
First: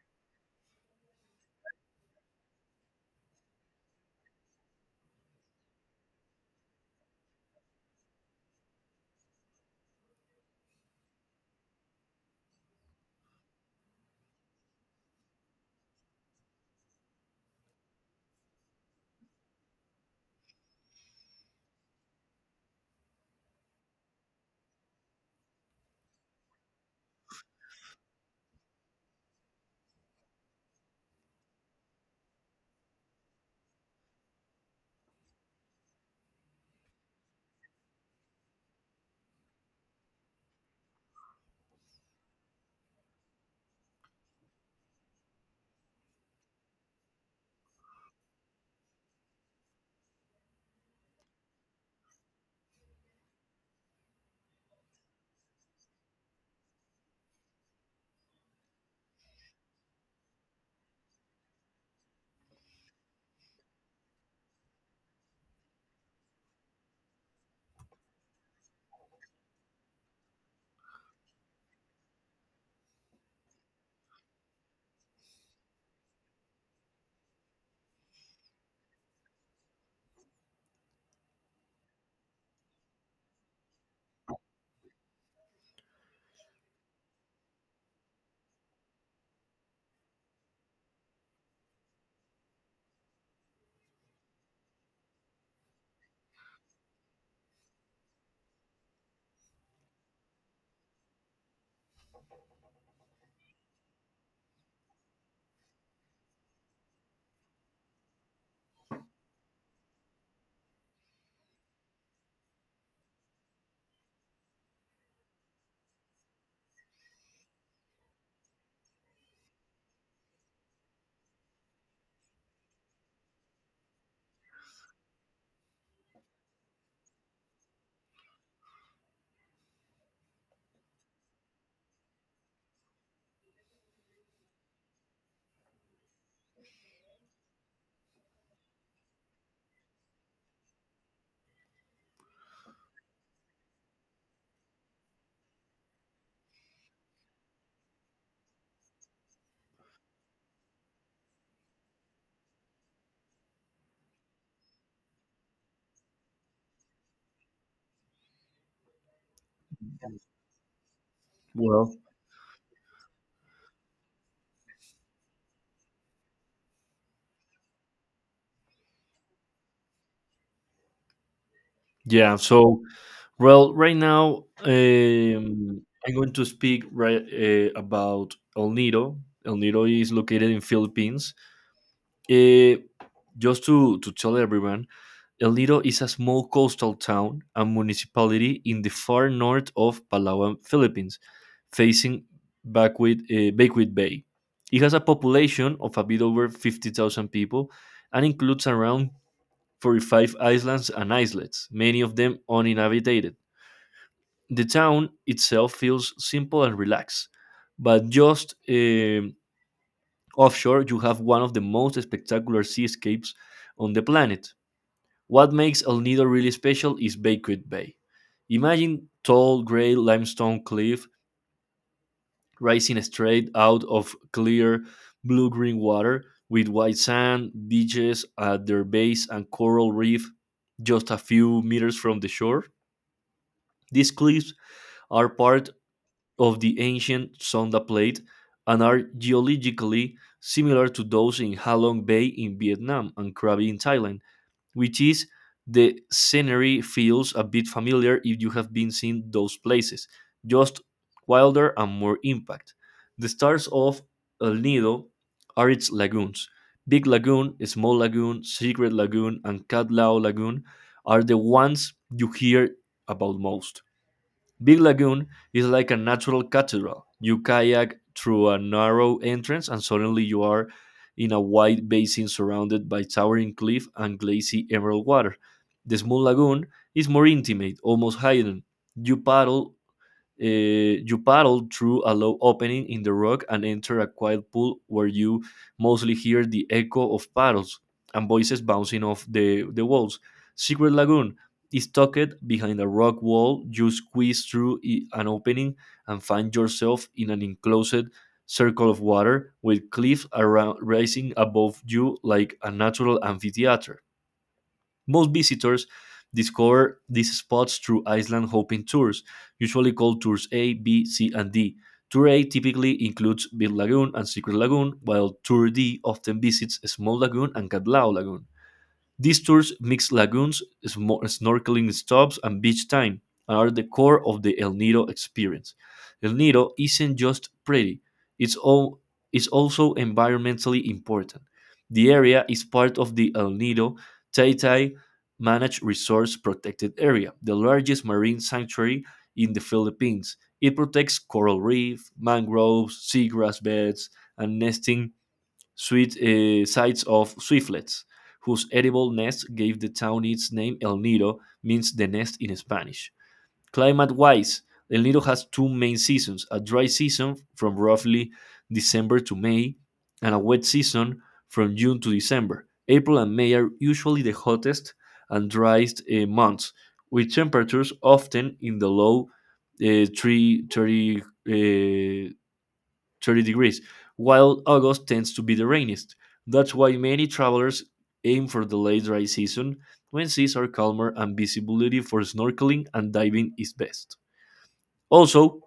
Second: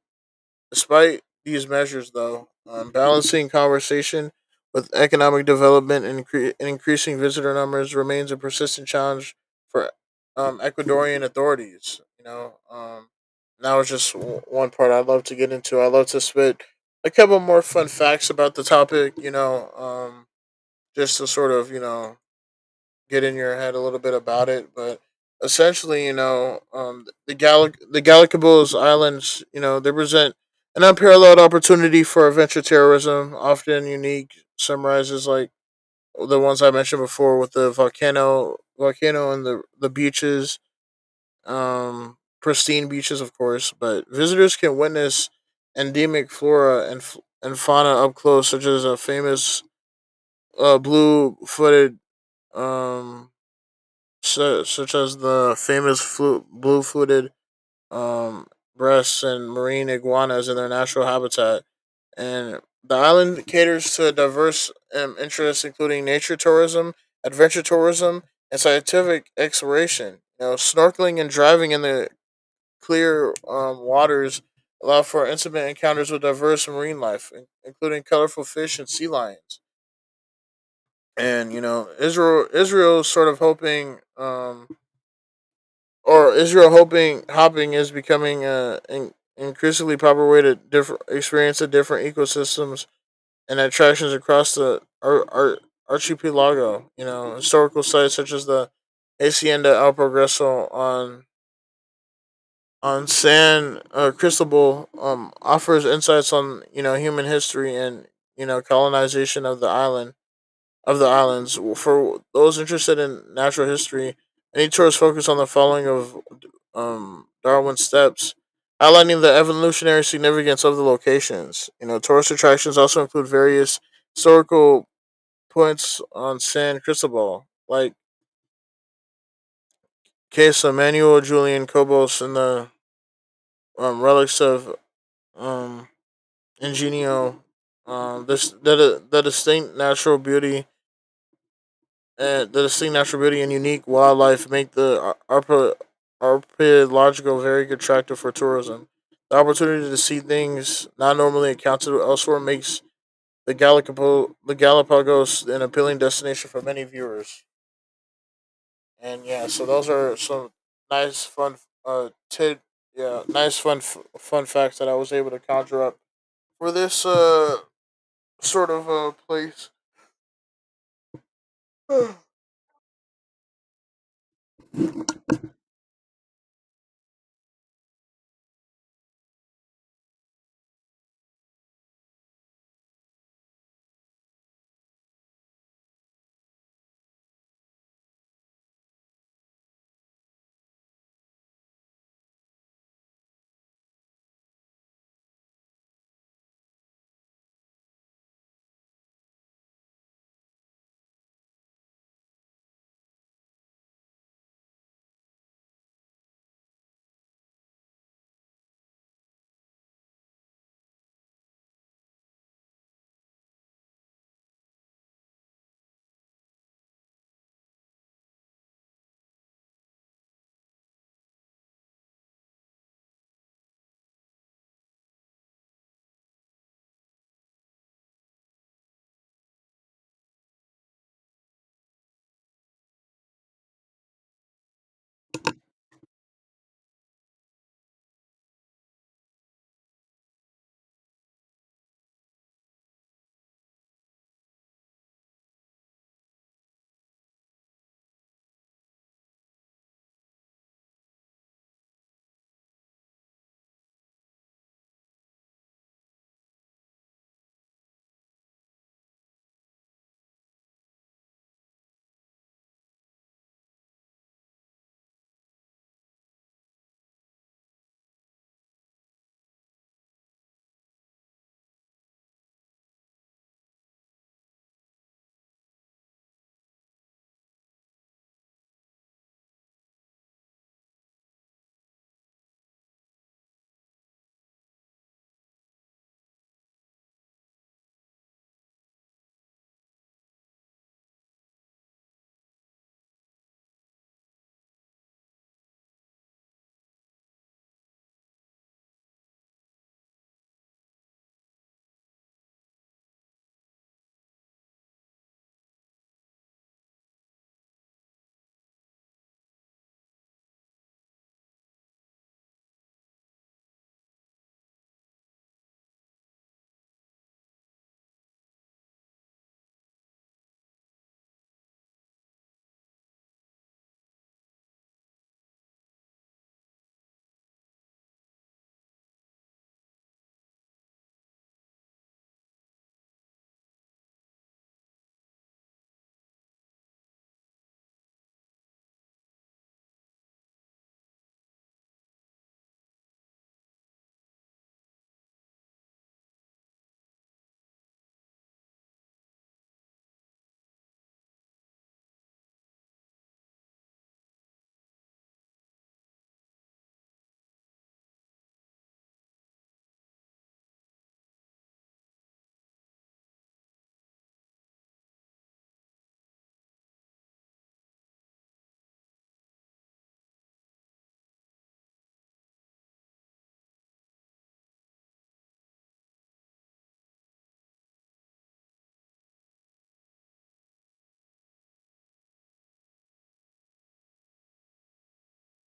B: Despite these measures, though, um, balancing conversation with economic development, and, incre- and increasing visitor numbers, remains a persistent challenge for um, Ecuadorian authorities. You know, um, and that just w- one part I'd love to get into. I'd love to spit a couple more fun facts about the topic. You know, um, just to sort of you know get in your head a little bit about it, but essentially, you know, um, the Gallic the Galapagos Islands, you know, they present an unparalleled opportunity for adventure terrorism, often unique. Summarizes like the ones I mentioned before with the volcano, volcano and the the beaches, um, pristine beaches, of course. But visitors can witness endemic flora and f- and fauna up close, such as a famous uh, blue-footed um, su- such as the famous flu- blue footed um, breasts and marine iguanas in their natural habitat. And the island caters to diverse um, interests, including nature tourism, adventure tourism, and scientific exploration. You know, snorkeling and driving in the clear um, waters allow for intimate encounters with diverse marine life, in- including colorful fish and sea lions. And you know, Israel Israel is sort of hoping um, or Israel hoping hopping is becoming an in, increasingly popular way to differ, experience the different ecosystems and attractions across the ar, ar, archipelago. You know, historical sites such as the Hacienda El Progreso on on San uh, Cristobal um, offers insights on you know human history and you know colonization of the island of the islands. For those interested in natural history, any tours focus on the following of um Darwin's steps, outlining the evolutionary significance of the locations. You know, tourist attractions also include various historical points on San Cristobal, like Case Emmanuel Julian Cobos and the um, relics of um, Ingenio. Um, this the, the distinct natural beauty. Uh, the distinct natural beauty and unique wildlife make the ar- arpa- archaeological very attractive for tourism. The opportunity to see things not normally accounted elsewhere makes the, Galapago the Galapagos an appealing destination for many viewers. And yeah, so those are some nice fun
A: Well,
B: uh tid yeah nice fun f- fun facts that I was able to conjure up for this uh sort of uh place.
A: yeah. So, well, right now, um, I'm going to speak right uh, about El Nido. El Nido is located in Philippines. Eh, just to, to tell everyone, El Nido is a small coastal town and municipality in the far north of Palawan, Philippines, facing Backwit, uh, Backwit Bay. It has a population of a bit over fifty thousand people and includes around forty-five islands and islets, many of them uninhabited. The town itself feels simple and relaxed, but just eh, offshore, you have one of the most spectacular seascapes on the planet. What makes El Nido really special is Bakewit Bay. Imagine tall gray limestone cliff rising straight out of clear blue green water with white sand, beaches at their base, and coral reef just a few meters from the shore. These cliffs are part of the ancient Sonda Plate and are geologically similar to those in Halong Bay in Vietnam and Krabi in Thailand, which is the scenery feels a bit familiar if you have been seen those places, just wilder and more impact. The stars of El Nido are its lagoons. Big Lagoon, Small Lagoon, Secret Lagoon, and Cat Lao Lagoon are the ones you hear about most. Big Lagoon is like a natural cathedral. You kayak through a narrow entrance, and suddenly you are in a wide basin surrounded by towering cliff and glassy emerald water. The small lagoon is more intimate, almost hidden. You paddle uh, you paddle through a low opening in the rock and enter a quiet pool where you mostly hear the echo of paddles and voices bouncing off the, the walls. Secret Lagoon is tucked behind a rock wall. You squeeze through i- an opening and find yourself in an enclosed circle of water with cliffs around rising above you like a natural amphitheater. Most visitors discover these spots through island hopping tours, usually called tours A, B, C, and D. Tour A typically includes Big Lagoon and Secret Lagoon, while Tour D often visits Small Lagoon and Catlao Lagoon. These tours mix lagoons, smo- snorkeling stops, and beach time, and are the core of the El Nido experience. El Nido isn't just pretty, it's, all, it's also environmentally important. The area is part of the El Nido Taytay Managed Resource Protected Area, the largest marine sanctuary in the Philippines. It protects coral reef, mangroves, seagrass beds, and nesting sweet uh, sights of swiftlets, whose edible nest gave the town its name. El Nido means the nest in Spanish. Climate wise, El Nido has two main seasons a dry season from roughly December to May, and a wet season from June to December. April and May are usually the hottest and driest uh, months, with temperatures often in the low uh, three, thirty uh, thirty degrees, while August tends to be the rainiest. That's why many travelers aim for the late dry season when seas are calmer and visibility for snorkeling and diving is best. Also,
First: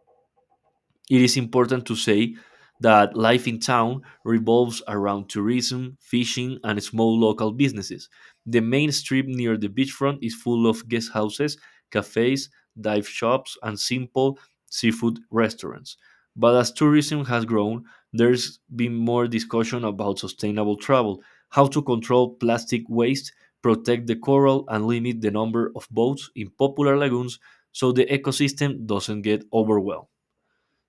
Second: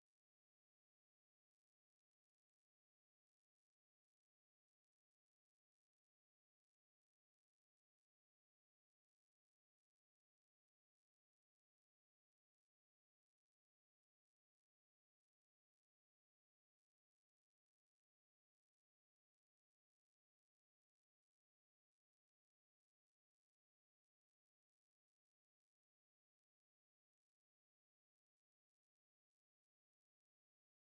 A: it is important to say that life in town revolves around tourism, fishing, and small local businesses. The main strip near the beachfront is full of guest houses, cafes, dive shops, and simple seafood restaurants. But as tourism has grown, there's been more discussion about sustainable travel, how to control plastic waste, protect the coral, and limit the number of boats in popular lagoons so the ecosystem doesn't get overwhelmed.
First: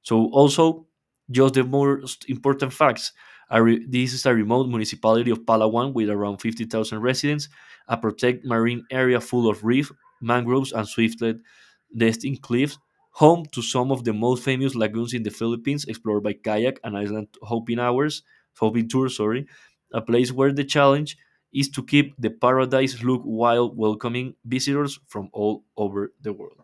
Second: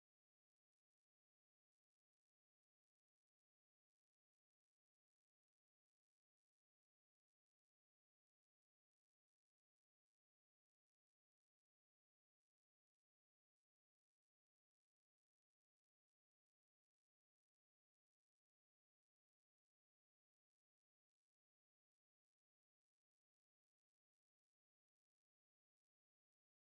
A: So also, just the most important facts. A re- this is a remote municipality of Palawan with around fifty thousand residents, a protected marine area full of reef, mangroves, and swiftlet nesting cliffs, home to some of the most famous lagoons in the Philippines, explored by kayak and island hopping hours, hopping tours, sorry, a place where the challenge is to keep the paradise look while welcoming visitors from all over the world.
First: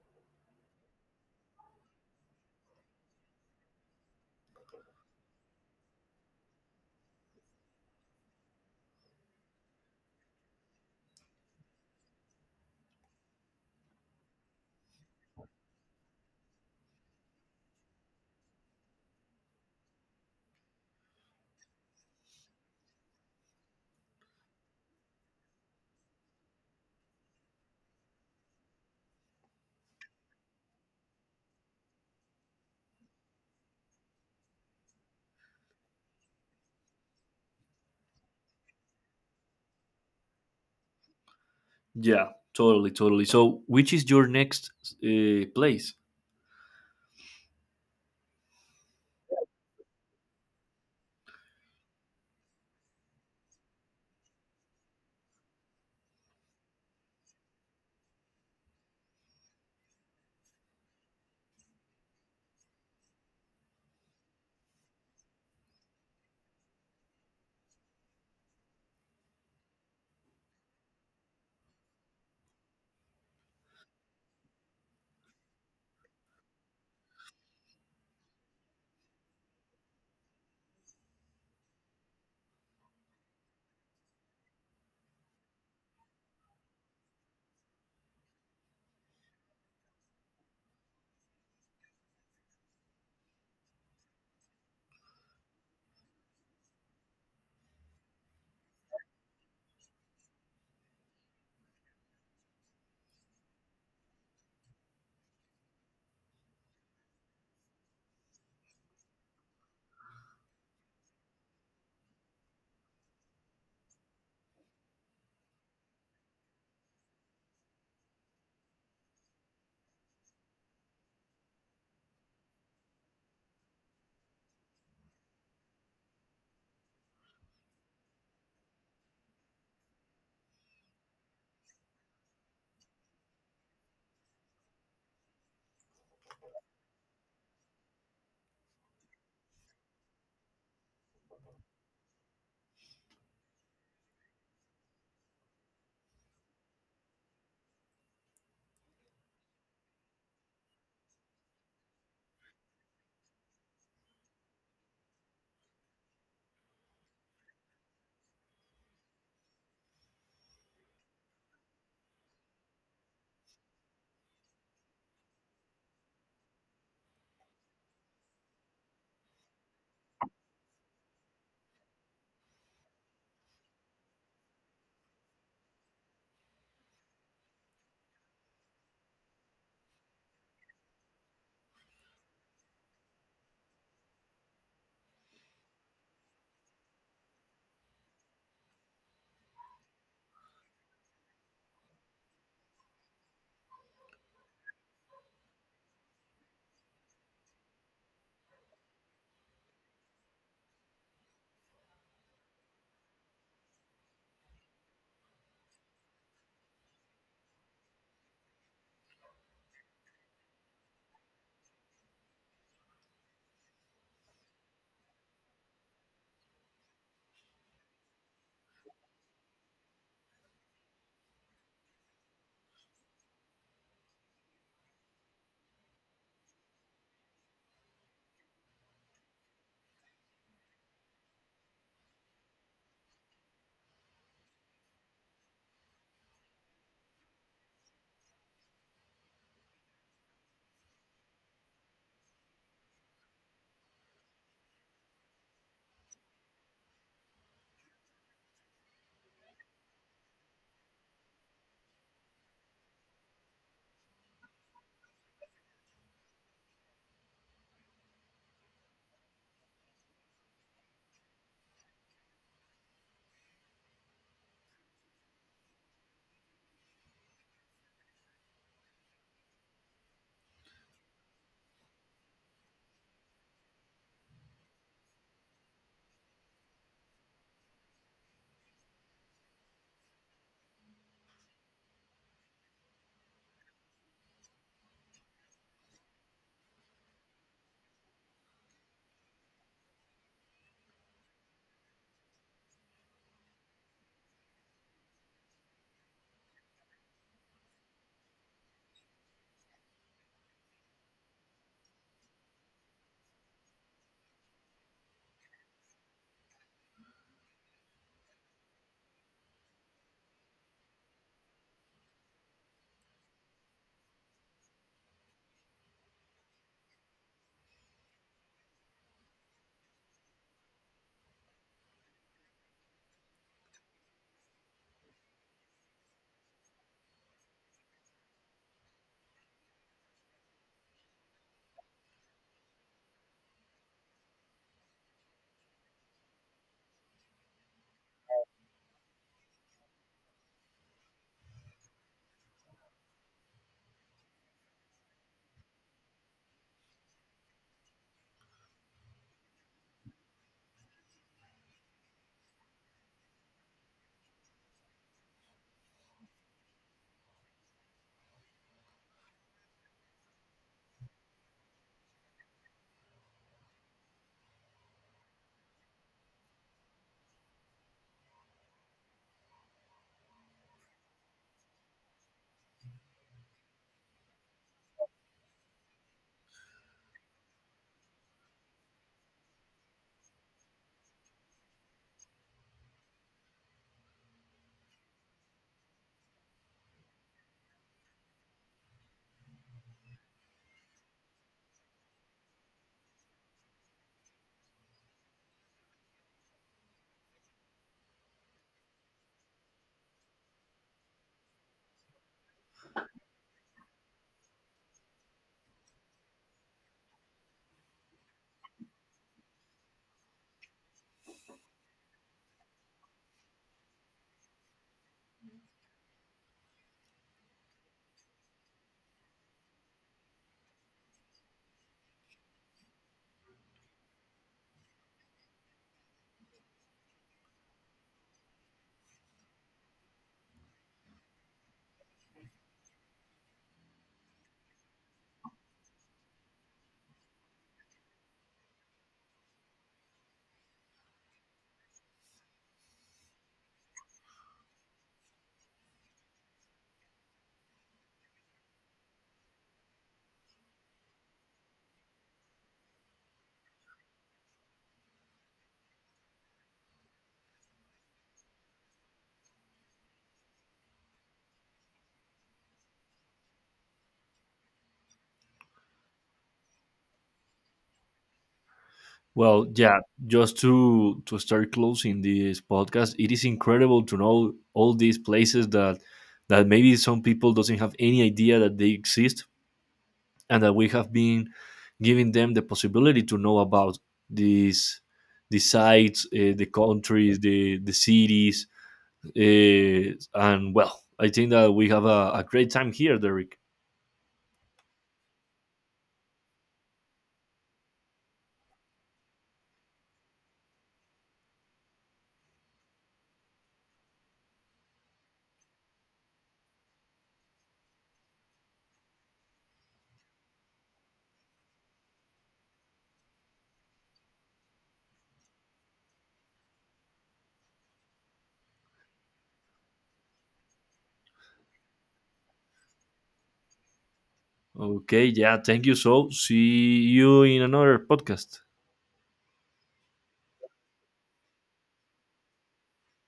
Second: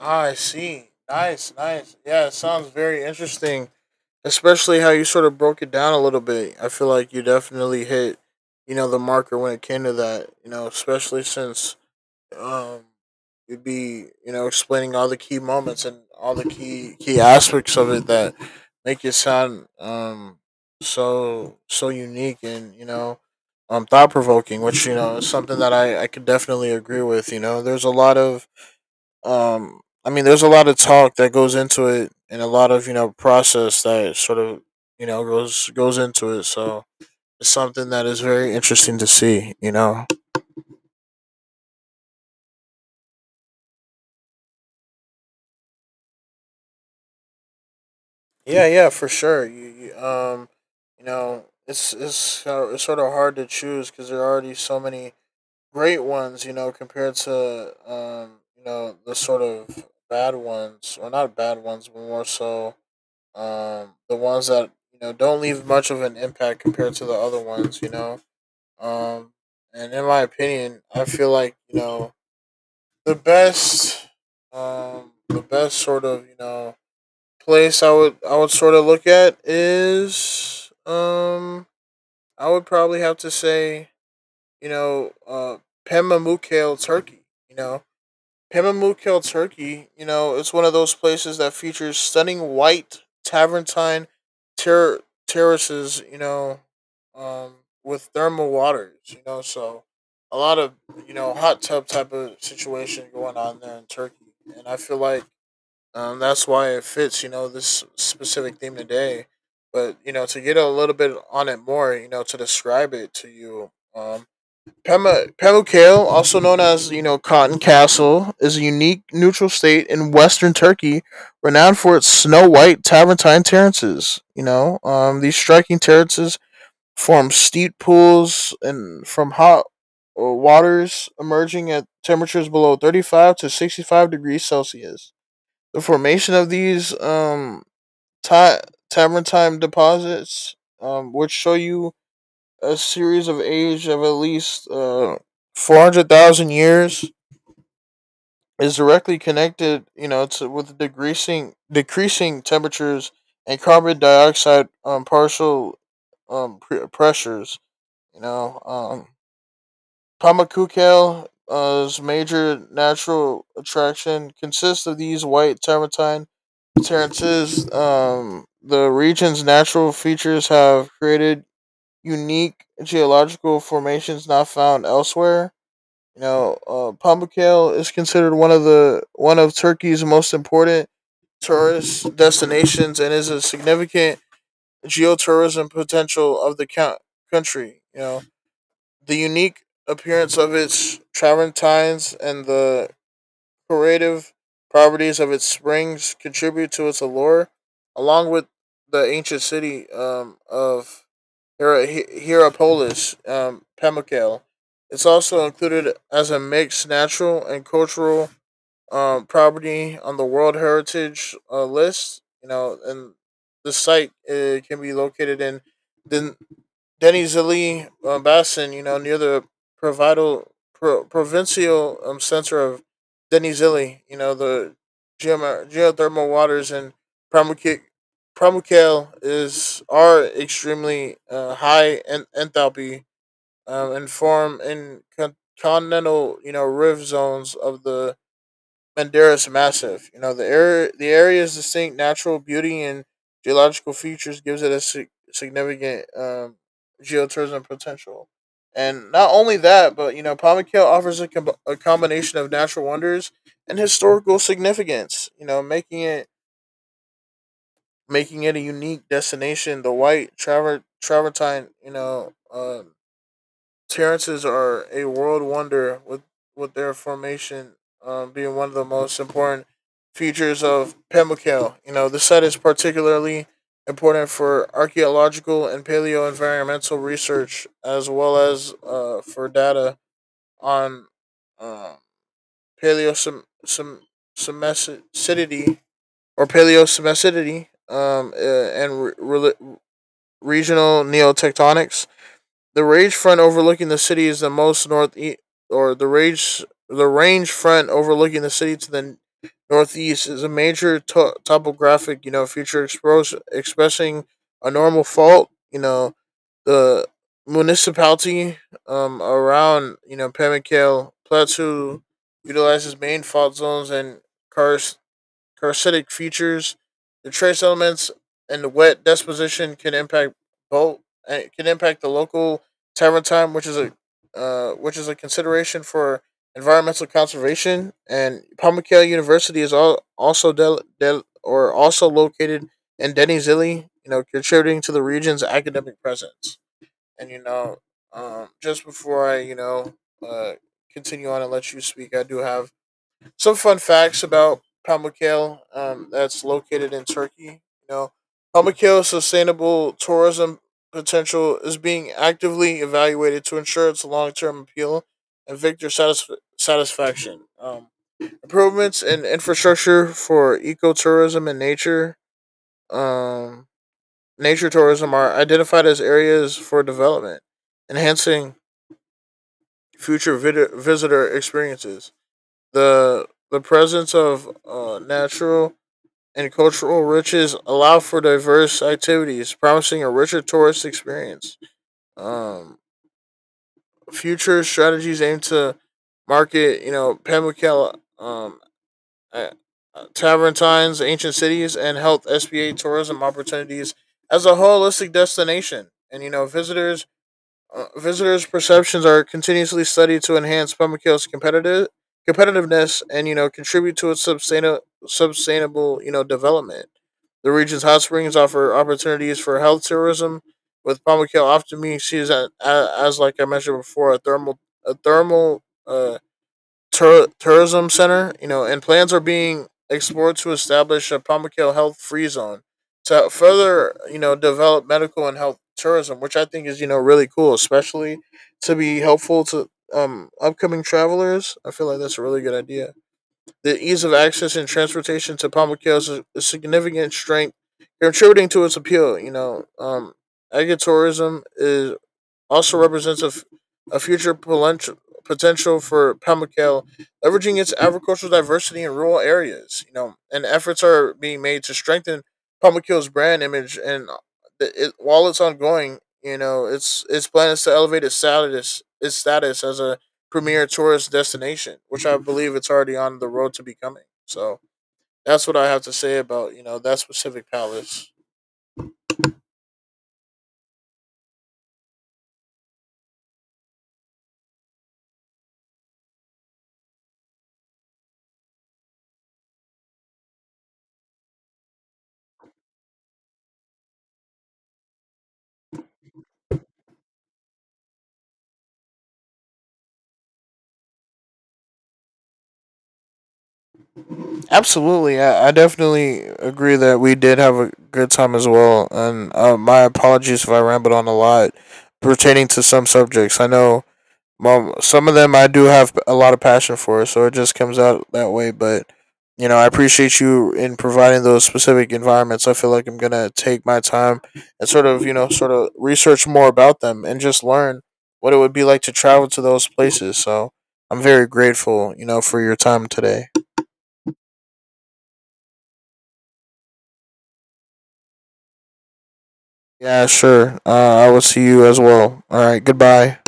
B: I see. Nice, nice. Yeah, it sounds very interesting, especially how you sort of broke it down a little bit. I feel like you definitely hit, you know, the marker when it came to that. You know, especially since um, you'd be, you know, explaining all the key moments and all the key key aspects of it that make it sound um so so unique and you know um thought provoking, which you know is something that I I could definitely agree with. You know, there's a lot of um i mean there's a lot of talk that goes into it and a lot of you know process that sort of you know goes goes into it, so it's something that is very interesting to see you know.
A: Yeah, totally, totally. So, which is your next uh, place?
B: Yeah, yeah, for sure. you, you um you know, it's it's uh, it's sort of hard to choose because there are already so many great ones you know compared to um you know the sort of bad ones or not bad ones but more so. Um, the ones that you know don't leave much of an impact compared to the other ones, you know. Um, and in my opinion, I feel like you know the best, um, the best sort of you know place I would I would sort of look at is um I would probably have to say you know uh Pema Mukale Turkey, you know, Hamamukel, Turkey, you know, it's one of those places that features stunning white Tavernine ter- terraces, you know, um, with thermal waters, you know, so a lot of, you know, hot tub type of situation going on there in Turkey. And I feel like um, that's why it fits, you know, this specific theme today. But, you know, to get a little bit on it more, you know, to describe it to you, um, Pema, Pamukkale, also known as you know Cotton Castle, is a unique neutral state in western Turkey, renowned for its snow-white Travertine terraces. You know, um, these striking terraces form steep pools and from hot uh, waters emerging at temperatures below thirty-five to sixty-five degrees Celsius. The formation of these um, ta- Travertine deposits, um, which show you a series of age of at least uh, four hundred thousand years is directly connected, you know, to with decreasing decreasing temperatures and carbon dioxide um, partial um, pre- pressures. You know, um, Pamakukel's major natural attraction consists of these white termitine terrances. Um, the region's natural features have created unique geological formations not found elsewhere. You know, uh, Pamuk Ale is considered one of the one of Turkey's most important tourist destinations and is a significant geotourism potential of the count- country. You know, the unique appearance of its travertines and the curative properties of its springs contribute to its allure, along with the ancient city um, of Hierapolis, Hero um, Pemmican. It's also included as a mixed natural and cultural um, property on the World Heritage uh, list. You know, and the site uh, can be located in Den- Denizli uh, Basin. You know, near the Provido, Pro- provincial um, center of Denizli. You know, the geom- geothermal waters in Pamukik. Pramukel is are extremely uh, high in enthalpy um, and form in con- continental, you know, rift zones of the Madeira is massive. You know, the area the area's distinct natural beauty and geological features gives it a sig- significant um, geotourism potential. And not only that, but you know, Palmaquito offers a, com- a combination of natural wonders and historical significance. You know, making it making it a unique destination. The White Traver- Travertine, you know, uh, Terrances are a world wonder, with with their formation um, being one of the most important features of Pimlico. You know, the site is particularly important for archaeological and paleo environmental research, as well as uh, for data on uh, paleo some some semesticity or paleo semesticity um, uh, and re- re- regional neotectonics. The range front overlooking the city is the most north e- or the range the range front overlooking the city to the northeast is a major to- topographic you know feature expose- expressing a normal fault. You know the municipality um around you know Pamukale Plateau utilizes main fault zones and karst Parasitic features, the trace elements, and the wet deposition can impact both. and Can impact the local terratime, which is a uh, which is a consideration for environmental conservation. And Pamukale University is all, also del, del, or also located in Denizli, you know, contributing to the region's academic presence. And you know, um, just before I you know uh, continue on and let you speak, I do have some fun facts about Pamukkale um, that's located in Turkey. You know, Pamukkale's sustainable tourism potential is being actively evaluated to ensure its long-term appeal and victor satisf- satisfaction. Um, improvements in infrastructure for ecotourism and nature um, nature tourism are identified as areas for development, enhancing future vid- visitor experiences. The the presence of uh, natural and cultural riches allow for diverse activities, promising a richer tourist experience. Um, future strategies aim to market, you know, Pamukela, um, uh, uh, Taverntines, ancient cities, and health S B A tourism opportunities as a holistic destination. And you know, visitors uh, visitors' perceptions are continuously studied to enhance Pamukkele's competitive competitiveness and you know contribute to its sustainable sustainable you know development. The region's hot springs offer opportunities for health tourism, with Palma Keel often being seen as, as like I mentioned before, a thermal a thermal uh, tur- tourism center. You know, and plans are being explored to establish a Palma Keel health free zone to further you know develop medical and health tourism, which I think is you know really cool, especially to be helpful to um upcoming travelers. I feel like that's a really good idea. The ease of access and transportation to Pamukio is a, a significant strength contributing to its appeal. You know, um, agritourism is also represents a, f- a future potential potential for Pamukale, leveraging its agricultural diversity in rural areas. You know, and efforts are being made to strengthen Pamukale's brand image. And it, it, while it's ongoing, you know, its its plan is to elevate its status its status as a premier tourist destination, which I believe it's already on the road to becoming. So that's what I have to say about you know that specific palace.
A: Well, yeah, just to to start closing this podcast, it is incredible to know all these places that that maybe some people doesn't have any idea that they exist and that we have been giving them the possibility to know about these the sites, uh, the countries, the the cities, uh, and well, I think that we have a, a great time here, Derek.
B: Absolutely, I, I definitely agree that we did have a good time as well, and uh, my apologies if I rambled on a lot pertaining to some subjects. I know mom, some of them I do have a lot of passion for, so it just comes out that way. But you know, I appreciate you in providing those specific environments. I feel like I'm gonna take my time and sort of you know sort of research more about them and just learn what it would be like to travel to those places. So I'm very grateful, you know, for your time today.
A: Okay, yeah, thank you. So, see you in another podcast.
B: Yeah, sure. Uh, I will see you as well. All right. Goodbye.